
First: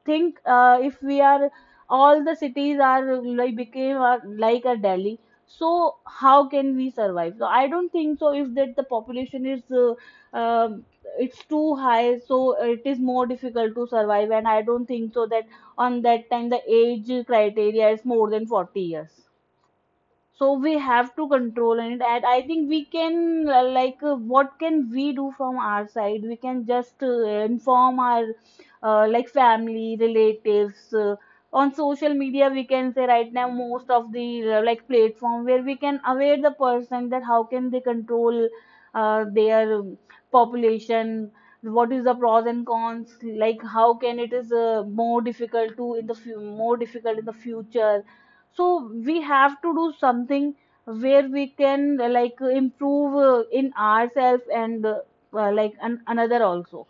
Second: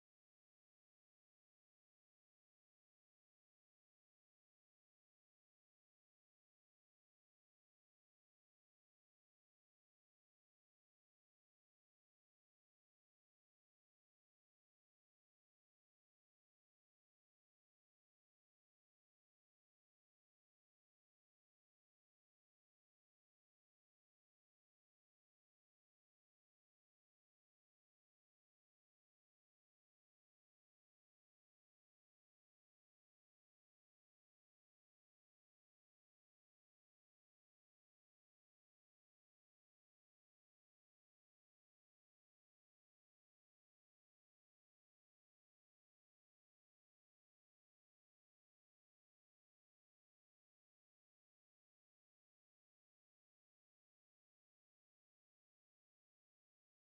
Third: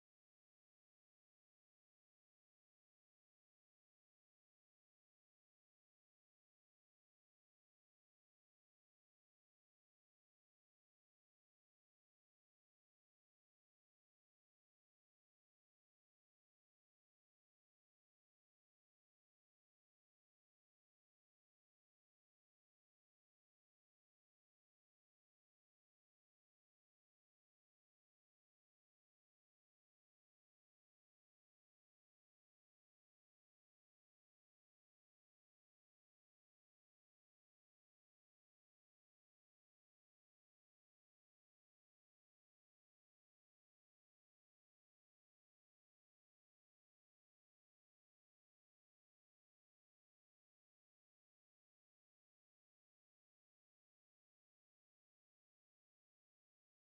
C: think, if we are, all the cities are like became a, like a Delhi. So how can we survive? So I don't think so, if that the population is, um it's too high, so it is more difficult to survive. And I don't think so that on that time, the age criteria is more than 40 years. So we have to control it. And I think we can, what can we do from our side? We can just, inform our, like family, relatives, on social media. We can say, right now most of the, like platform, where we can aware the person, that how can they control, their, population. What is the pros and cons, like how can it is, more difficult to, in the more difficult in the future. So we have to do something where we can, improve, in ourselves. And, like another also.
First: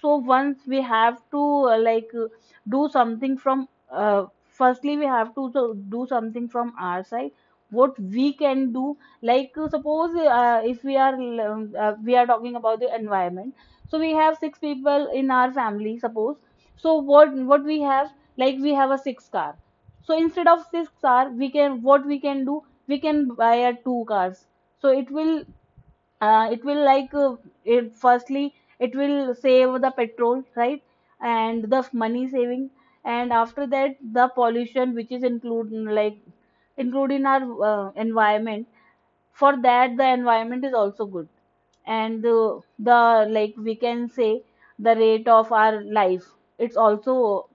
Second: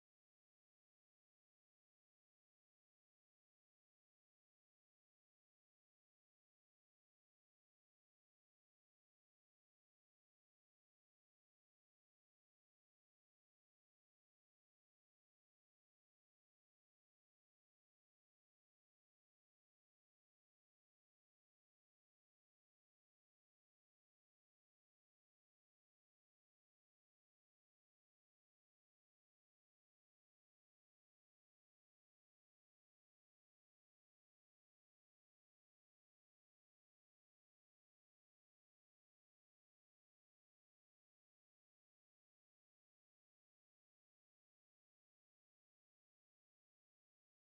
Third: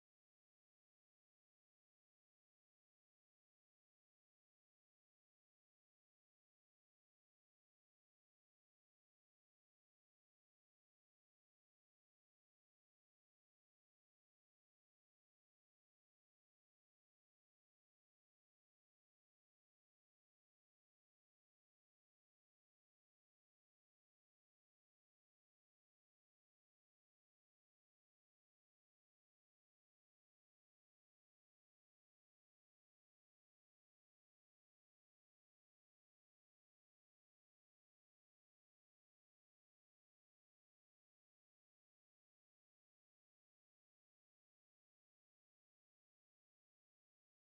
C: So once we have to, do something from, firstly we have to do something from our side. What we can do, like, suppose, if we are, we are talking about the environment. So we have six people in our family, suppose. So what we have, like we have a six car. So instead of six car, we can, what we can do, we can buy a two cars. So it will, it will like, it firstly it will save the petrol, right? And the money saving. And after that, the pollution which is include, like include in our, environment. For that, the environment is also good. And the, like we can say, the rate of our life, it's also,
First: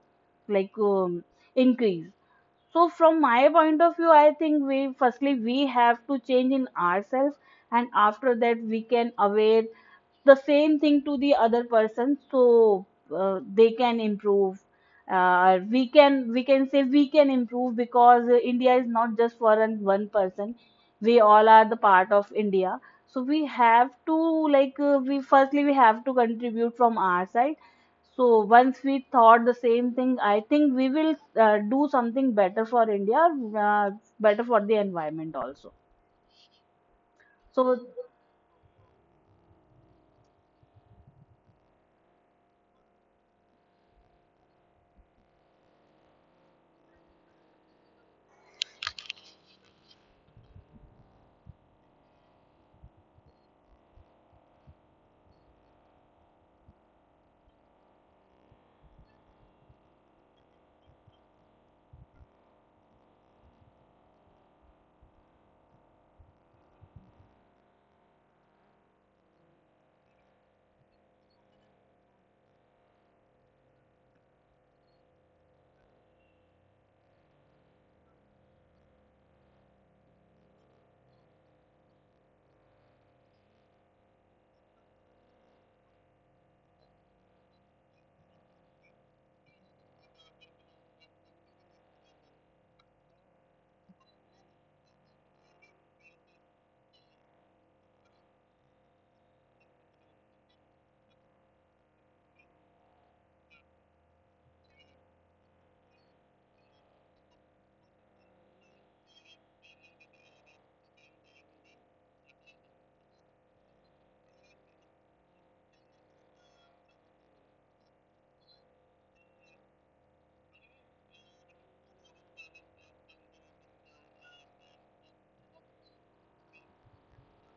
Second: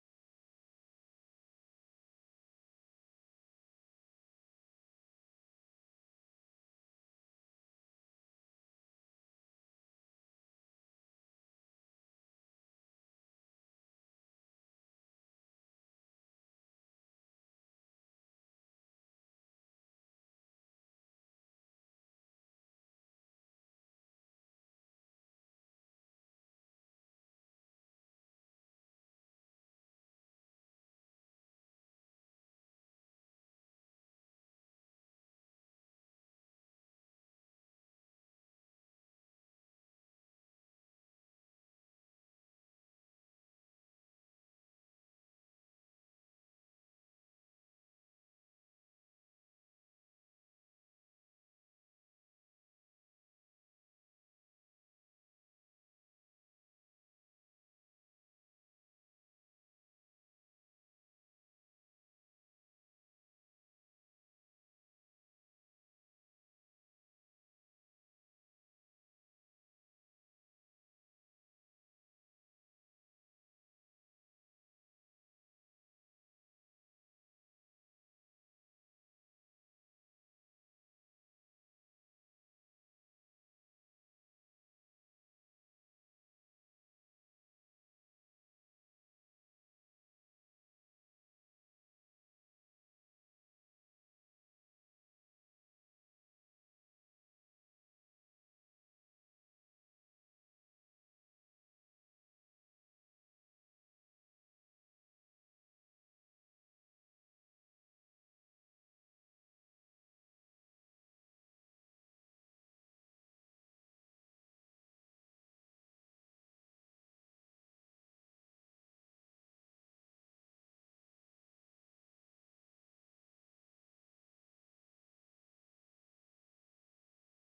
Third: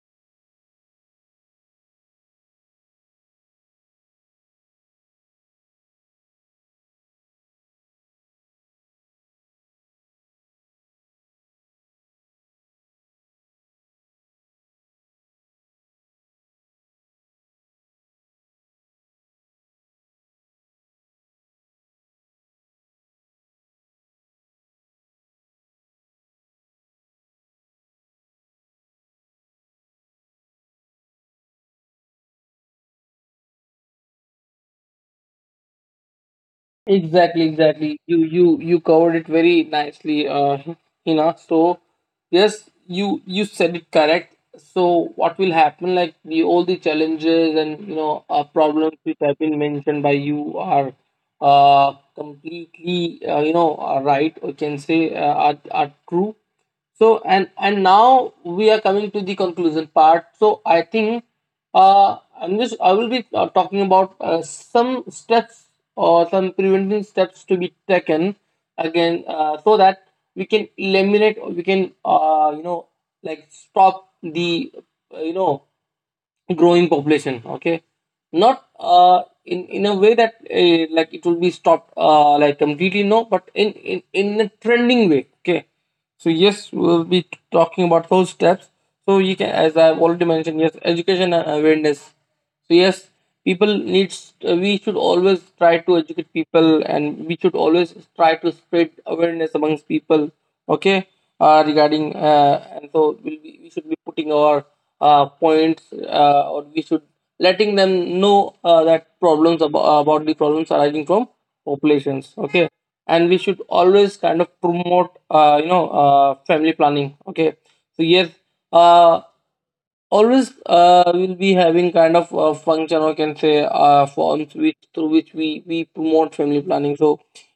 C: like, increase. So from my point of view, I think we firstly we have to change in ourselves, and after that we can aware the same thing to the other person, so, they can improve. We can, we can say we can improve, because, India is not just for one person. We all are the part of India. So we have to, like, we firstly we have to contribute from our side. So once we thought the same thing, I think we will, do something better for India, uh, better for the environment also.
A: Exactly,
C: So,
A: exactly. You covered it very nicely, Hina. So yes, you said it correct. So what will happen? Like, the all the challenges and, problems which have been mentioned by you are completely, are right. We can say are true. So, and now we are coming to the conclusion part. So I think I will be talking about some steps or some preventing steps to be taken again, so that we can eliminate, we can, like, stop the uh, you know growing population. Okay, not in a way that like it will be stopped like completely, no, but in a trending way. Okay, so yes, we'll be talking about those steps. So you can, as I've already mentioned, yes, education and awareness. So yes, people needs we should always try to educate people, and we should always try to spread awareness amongst people. Okay, regarding and so we'll be, we should be putting our points, or we should letting them know that problems about the problems arising from populations. Okay, and we should always kind of promote family planning. Okay, so yes. Uh, Always we'll be having kind of a function, or can say forms which through which we promote family planning. So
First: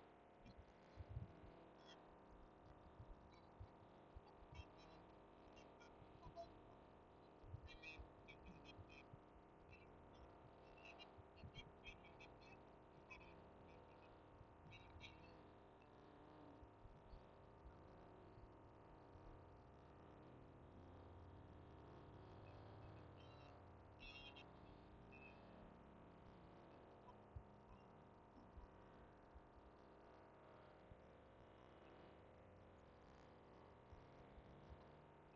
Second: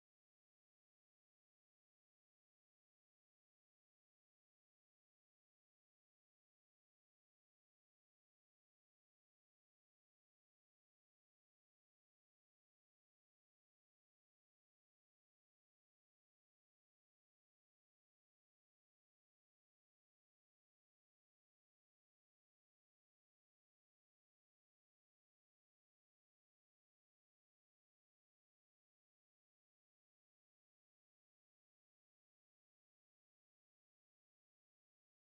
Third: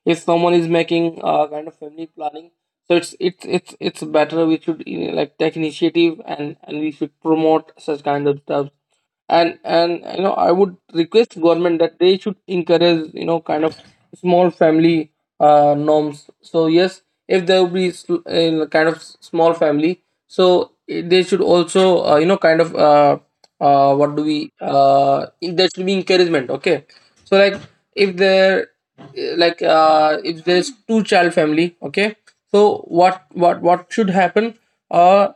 A: if someone is making kind of family planning, so it's better we should, like, take initiative, and we should promote such kind of stuff. And I would request government that they should encourage, kind of small family norms. So yes, if there will be kind of small family, so they should also kind of what do we in- there should be encouragement. Okay, so like, if there if there's two child family. Okay, so what should happen? uh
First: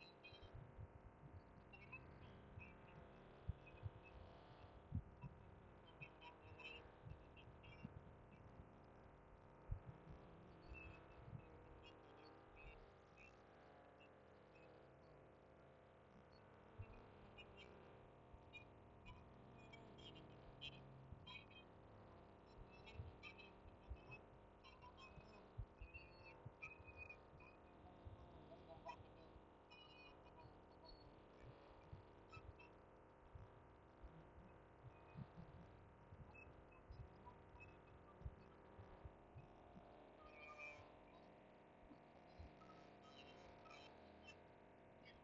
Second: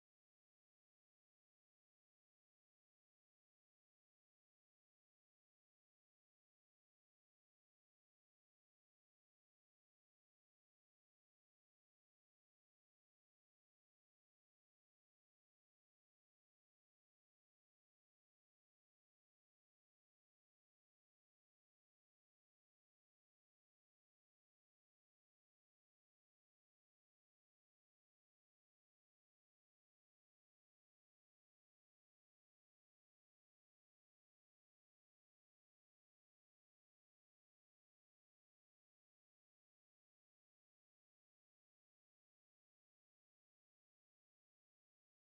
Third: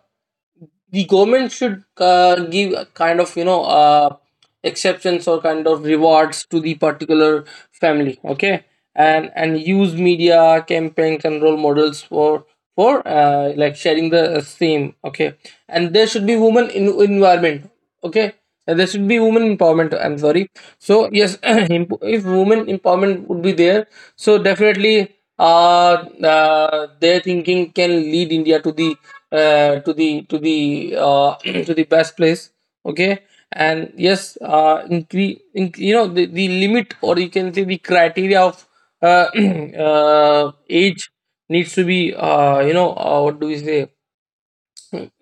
A: the government should give a kind of, exceptions or kind of rewards to the particular family. Okay, and use media campaigns and role models for like sharing the same. Okay, and there should be women in environment. Okay, there should be women empowerment. I'm sorry. So yes, *clears throat* if women empowerment would be there, so definitely, their thinking can lead India to the uh, to the to the uh, *clears throat* to the best place. Okay, and yes, incre- in, you know the limit, or you can say the criteria of uh, *clears throat* age needs to be what do we say,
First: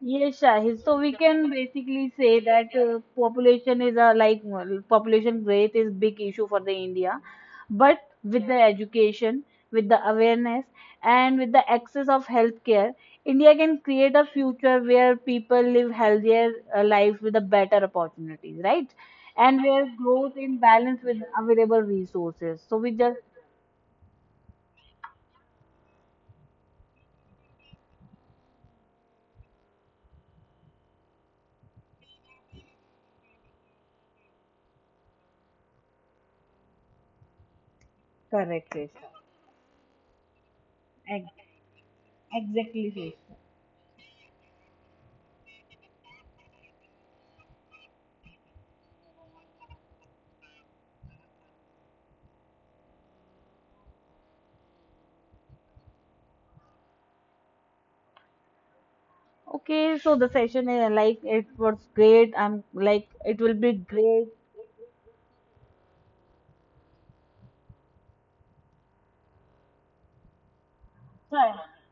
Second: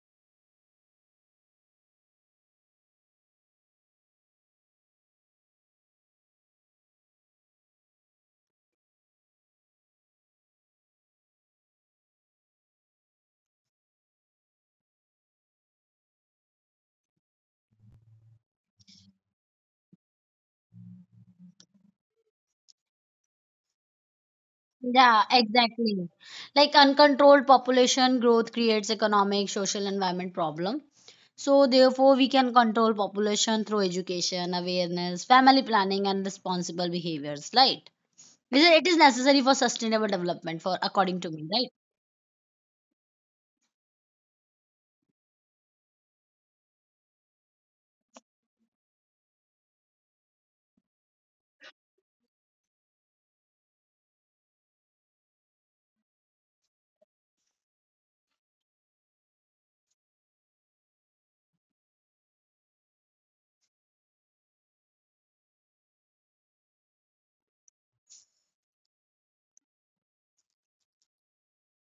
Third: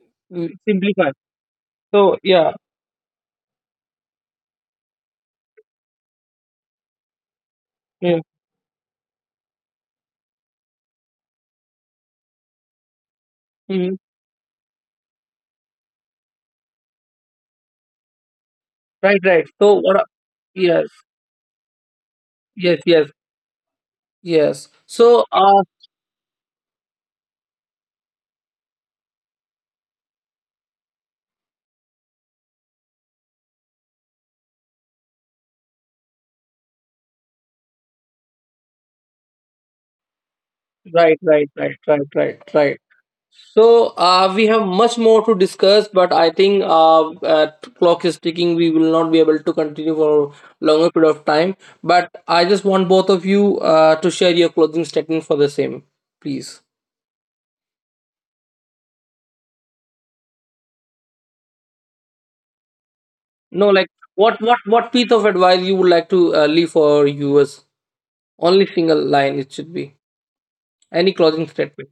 C: yes, Shahid. So we
A: simplified.
C: can basically
A: So
C: say
A: yeah,
C: that, population is a like, well, population growth is big issue for the India. But
A: yeah.
C: with the education, with the awareness, and with the access of healthcare, India can
A: Mm-hmm.
C: create a future where people live healthier, life with a better opportunities, right?
A: Right, right.
C: And
A: So
C: where
A: what?
C: growth in
A: Yes,
C: balance with available resources. So
A: yes,
C: we
A: yes,
C: just
A: yes.
B: Yeah,
A: So,
B: exactly. Like uncontrolled population growth creates economic, social environment problem. So therefore we can control population through education, awareness, family planning, and responsible behaviors, right? Because
C: correct
B: it
C: it.
B: is necessary for sustainable development for
A: right,
B: according
C: Ex-
B: to me,
A: right,
B: right?
A: right, right, right, right.
C: Exactly.
A: So we have much more to discuss, but I think, clock is ticking. We will not be able to continue for a longer period of time. But I just want both of you, to share your closing statement for the same, please.
C: Okay, so the session is like it was great. I'm like it will
A: No,
C: be
A: like,
C: great.
A: what piece of advice you would like to leave for our viewers? Only single line it should be. Any
C: So,
A: closing statement.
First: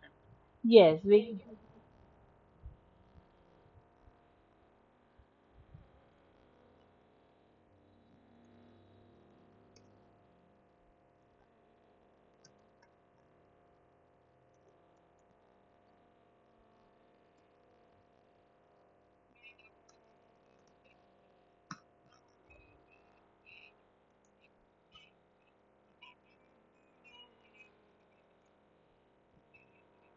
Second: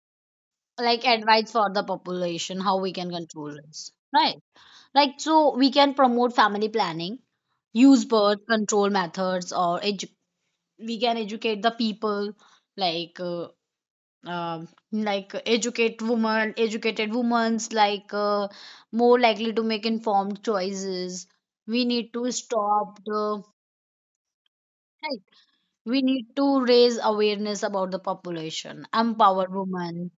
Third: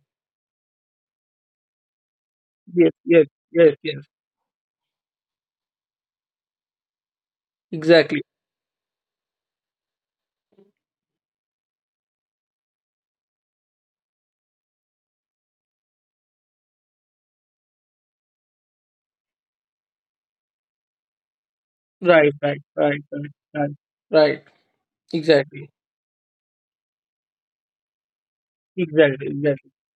C: yes,
B: Like
C: we.
B: advice for the population, how we
A: Yes,
B: can
A: yes,
B: control
A: yes,
B: this.
A: yes.
B: Right. Like so we can promote family planning, use
A: Exactly.
B: birth control methods, or we can educate the people, like uh, um, like educate women, educated women's like more likely to make informed choices. We need to
A: Right, right,
B: stop
A: right,
B: the
A: right, right, right.
B: right.
A: Exactly.
B: We need to raise awareness about the population,
A: Exactly,
B: empower
A: exactly,
B: women,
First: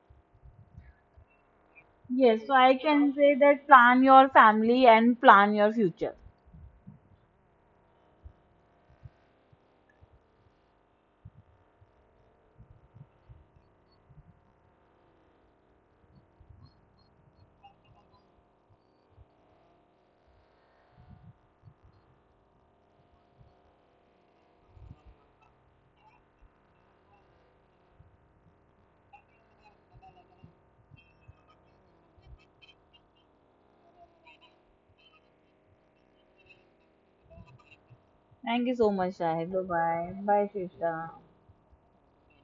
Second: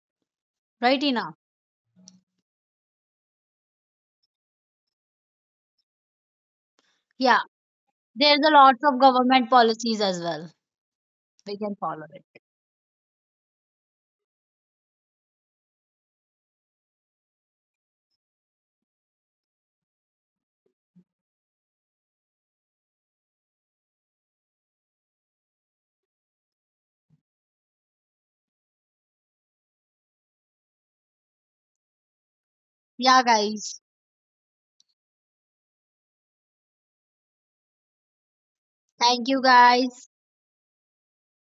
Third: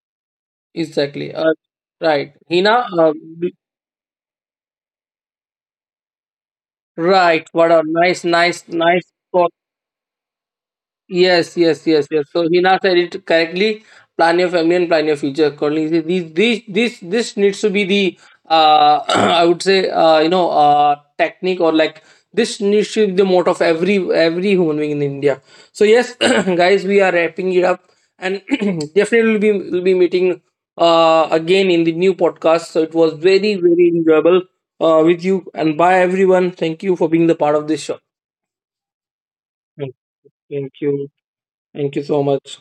B: right, Ina?
A: exactly. Right.
C: Yes, so I
A: Hina,
C: can say
A: b-
C: that plan your family and plan your future.
B: Yeah,
A: right. What a nice,
B: there's a
A: nice,
B: lot
A: nice.
B: of government policies as well,
A: Yes,
B: we can
A: yes, yes,
B: follow
A: yes.
B: it.
A: So Hina said it correctly. Plan your family and plan your future accordingly. This needs to be the, *clears throat* I would say, technique, or like this needs to be the motto of every human being in India. So yes, *clears throat* guys, we are wrapping it up, and *clears throat* definitely we'll be meeting again in the new podcast. So it was
B: Yeah
A: very very
B: guys,
A: enjoyable with you, and bye, everyone. Thank you for being the part of this show.
C: Thank you so much,
B: thank you
C: Shahid. Bye
A: Thank
B: guys.
C: bye. Bye,
A: thank you,
C: Shishta.
A: thank you so much.